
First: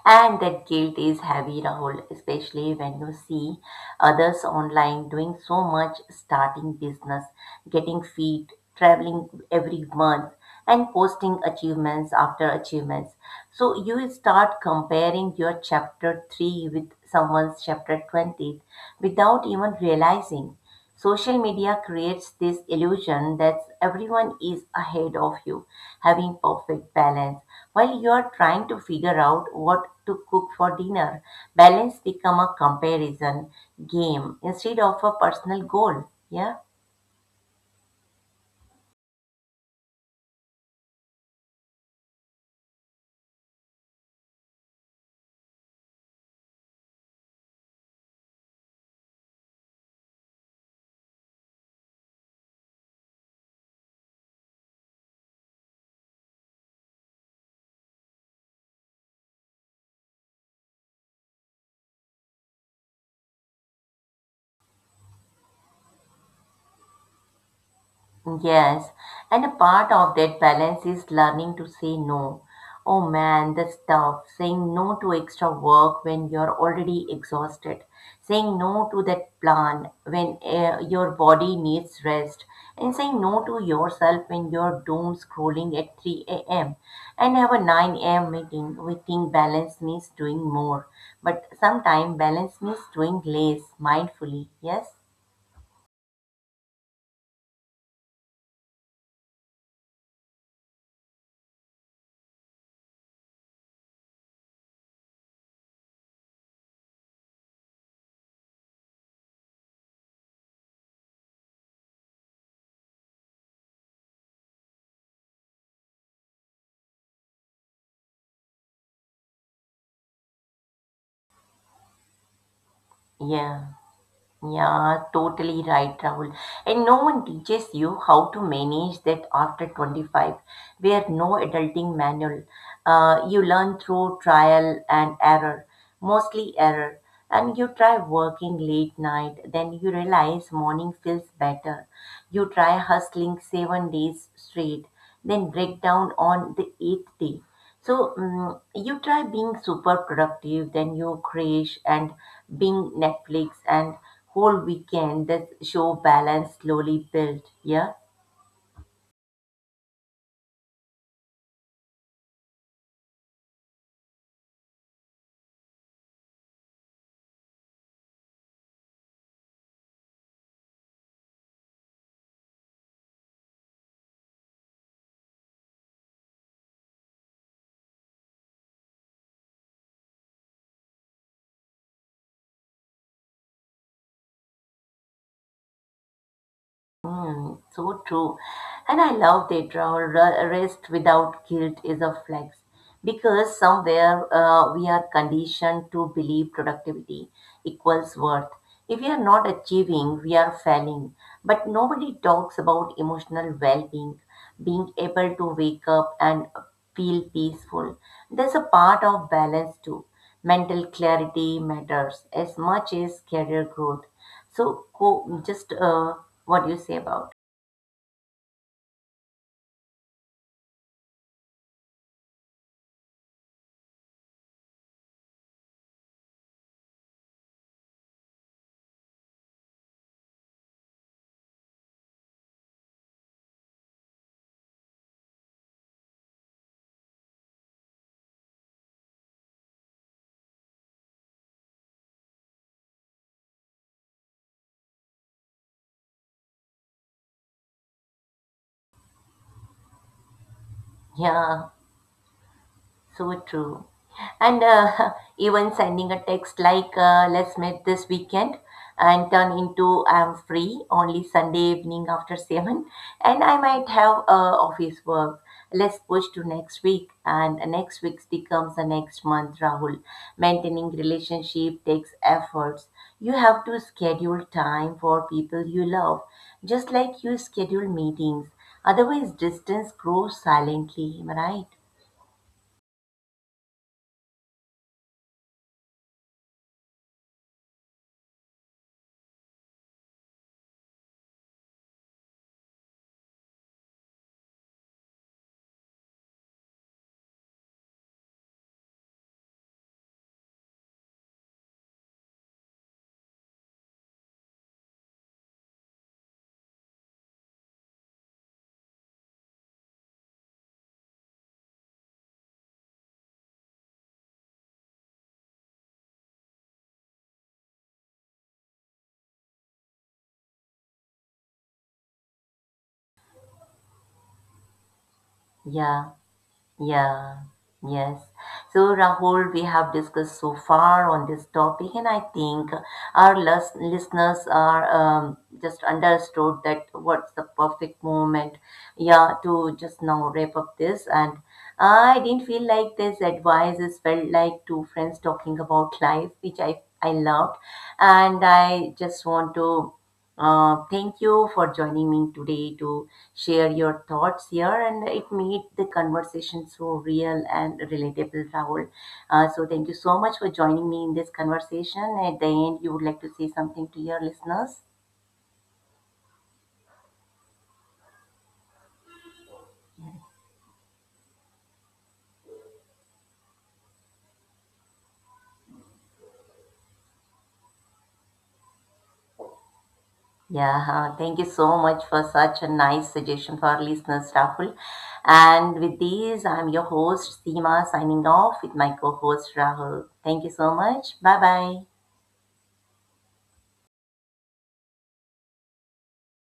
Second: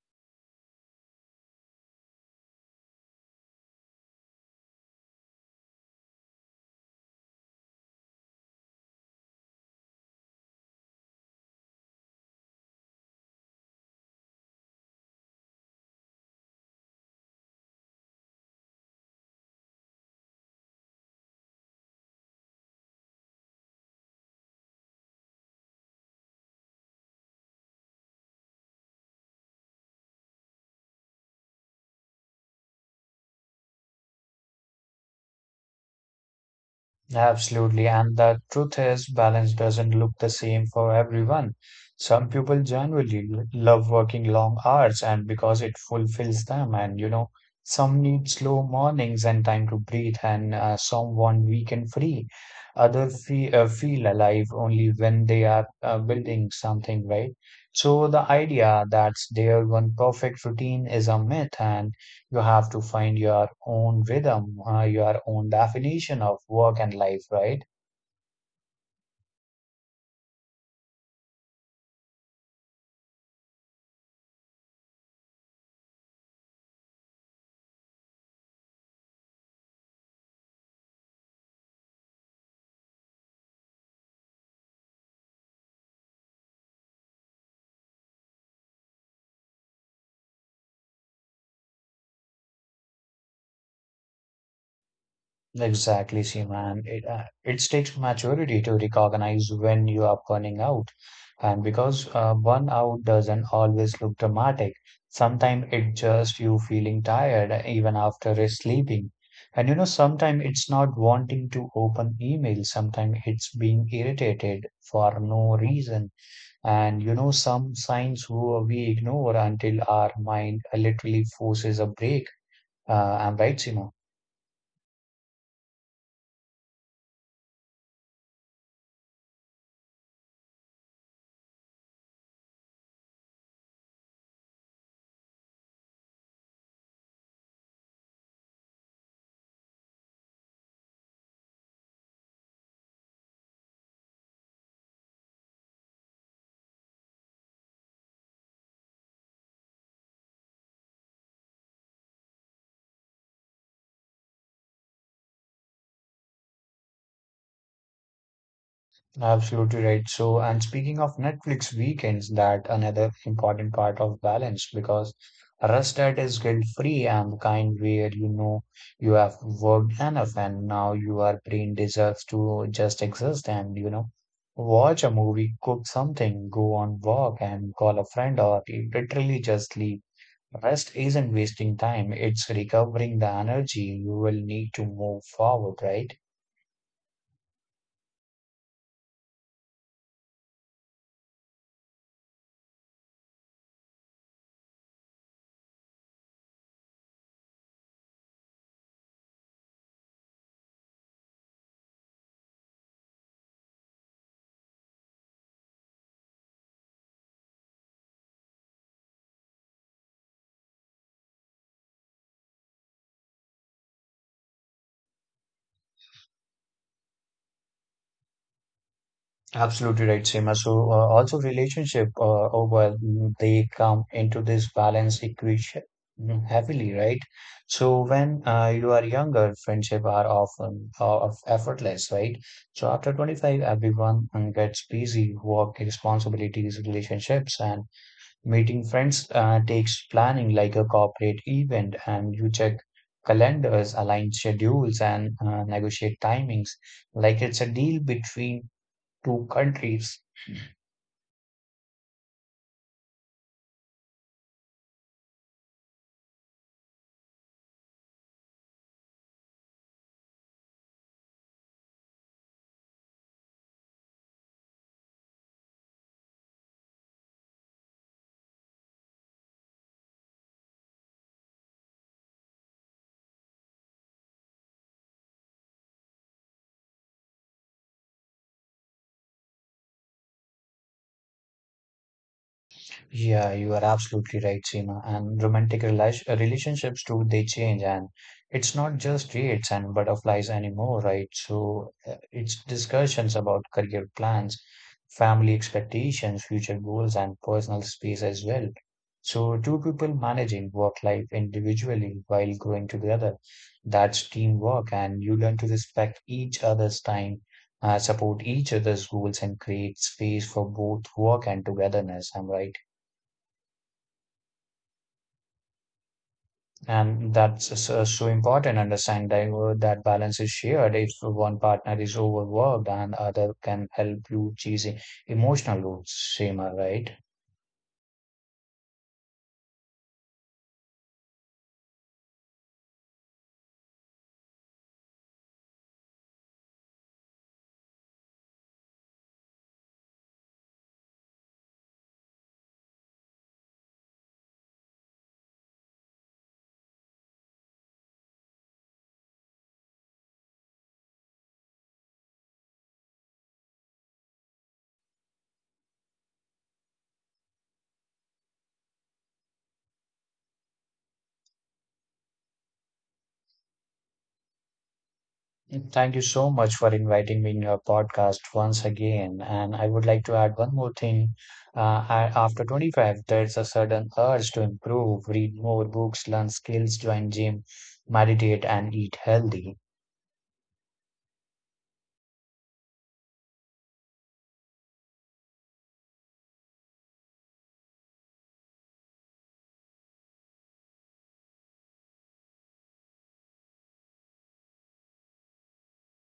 [SPEAKER 1] And that guilt is heavy, Rahul, especially when you see others online doing so much, starting business, getting fit, traveling every month, and posting achievements after achievements. So you start comparing your chapter three with someone's chapter twenty without even realizing. Social media creates this illusion that everyone is ahead of you, having perfect balance. While you are trying to figure out what to cook for dinner, balance become a comparison game instead of a personal goal. Yeah.
[SPEAKER 2] Absolutely. And the truth is, balance doesn't look the same for everyone. Some people genuinely l- love working long hours and because it fulfills them. And, you know, some need slow mornings and time to breathe, and uh, some want weekend free. Others feel, uh, feel alive only when they are uh, building something, right? So the idea that there's one perfect routine is a myth. And you have to find your own rhythm, uh, your own definition of work and life, right?
[SPEAKER 1] Yes, and a part of that balance is learning to say no. Oh man, the stuff. Saying no to extra work when you're already exhausted. Saying no to that plan when uh, your body needs rest. And saying no to yourself when you're doom scrolling at three a m and have a nine a m meeting. We think balance means doing more. But sometimes balance means doing less mindfully. Yes?
[SPEAKER 2] Exactly, Seaman. It, uh, it takes maturity to recognize when you are burning out. And because uh, burnout doesn't always look dramatic, sometimes it's just you feeling tired even after sleeping. And you know, sometimes it's not wanting to open email, sometimes it's being irritated for no reason. And you know, some signs who we ignore until our mind literally forces a break. Uh, I'm right,
[SPEAKER 1] Yeah.
[SPEAKER 2] Seema.
[SPEAKER 1] Yeah, totally right, Rahul. And no one teaches you how to manage that after twenty-five. Where no adulting manual. Uh, you learn through trial and error, mostly error. And you try working late night, then you realize morning feels better. You try hustling seven days straight, then break down on the eighth day. So mm you try being super productive, then you crash and being Netflix and whole weekend. That show balance slowly built. Yeah.
[SPEAKER 2] Absolutely right. So, and speaking of Netflix weekends, that another important part of balance because Rustad is guilt-free and the kind where you know you have worked enough and now your brain deserves to just exist, and you know watch a movie, cook something, go on walk and call a friend or literally just leave. Rest isn't wasting time, it's recovering the energy you will need to move forward, right?
[SPEAKER 1] Mm, so true. And I love that uh, r- rest without guilt is a flex because somewhere uh, we are conditioned to believe productivity equals worth. If we are not achieving, we are failing. But nobody talks about emotional well being, being able to wake up and feel peaceful. There's a part of balance too. Mental clarity matters as much as career growth so, co- just uh, what do you say about?
[SPEAKER 2] Absolutely right, Seema. So, uh, also relationship, uh, oh, well, mm, they come into this balance equation, mm, heavily, right? So, when uh, you are younger, friendship are often uh, of effortless, right? So, after twenty-five, everyone mm, gets busy, work, responsibilities, relationships, and meeting friends uh, takes planning like a corporate event, and you check calendars, align schedules, and uh, negotiate timings like it's a deal between two countries.
[SPEAKER 1] Yeah, so true. And uh, even sending a text like, uh, let's meet this weekend and turn into I'm free only Sunday evening after seven and I might have uh, office work. Let's push to next week and next week becomes the next month, Rahul. Maintaining relationship takes efforts. You have to schedule time for people you love, just like you schedule meetings. Otherwise, distance grows silently, am I right?
[SPEAKER 2] Yeah, you are absolutely right, Seema. And romantic rela- relationships too, they change, and it's not just dates and butterflies anymore, right? So uh, it's discussions about career plans, family expectations, future goals, and personal space as well. So two people managing work life individually while growing together, that's teamwork, and you learn to respect each other's time. Uh, support each other's goals and create space for both work and togetherness. I'm right. And that's uh, so important. Understand that, uh, that balance is shared. If one partner is overworked and other can help you chasing emotional
[SPEAKER 1] Yeah.
[SPEAKER 2] loads, Seema, right?
[SPEAKER 1] Yeah, yes. So, Rahul, we have discussed so far on this topic, and I think our lis- listeners are um, just understood that what's the perfect moment, yeah, to just now wrap up this. And I didn't feel like this advice is felt like two friends talking about life, which I I loved, and I just want to uh, thank you for joining me today to share your thoughts here, and it made the conversation so real and relatable, Rahul. Uh, so, thank you so much for joining me in this conversation. At the end, you would like to say something to your listeners?
[SPEAKER 2] Thank you so much for inviting me in your podcast once again. And I would like to add one more thing. Uh, I, after twenty-five, there's a sudden urge to improve, read more books, learn skills, join gym, meditate, and eat healthy.
[SPEAKER 1] Yeah, uh, thank you so much for such a nice suggestion for our listeners, Rahul. And with these, I'm your host, Seema, signing off with my co host, Rahul. Thank you so much. Bye bye.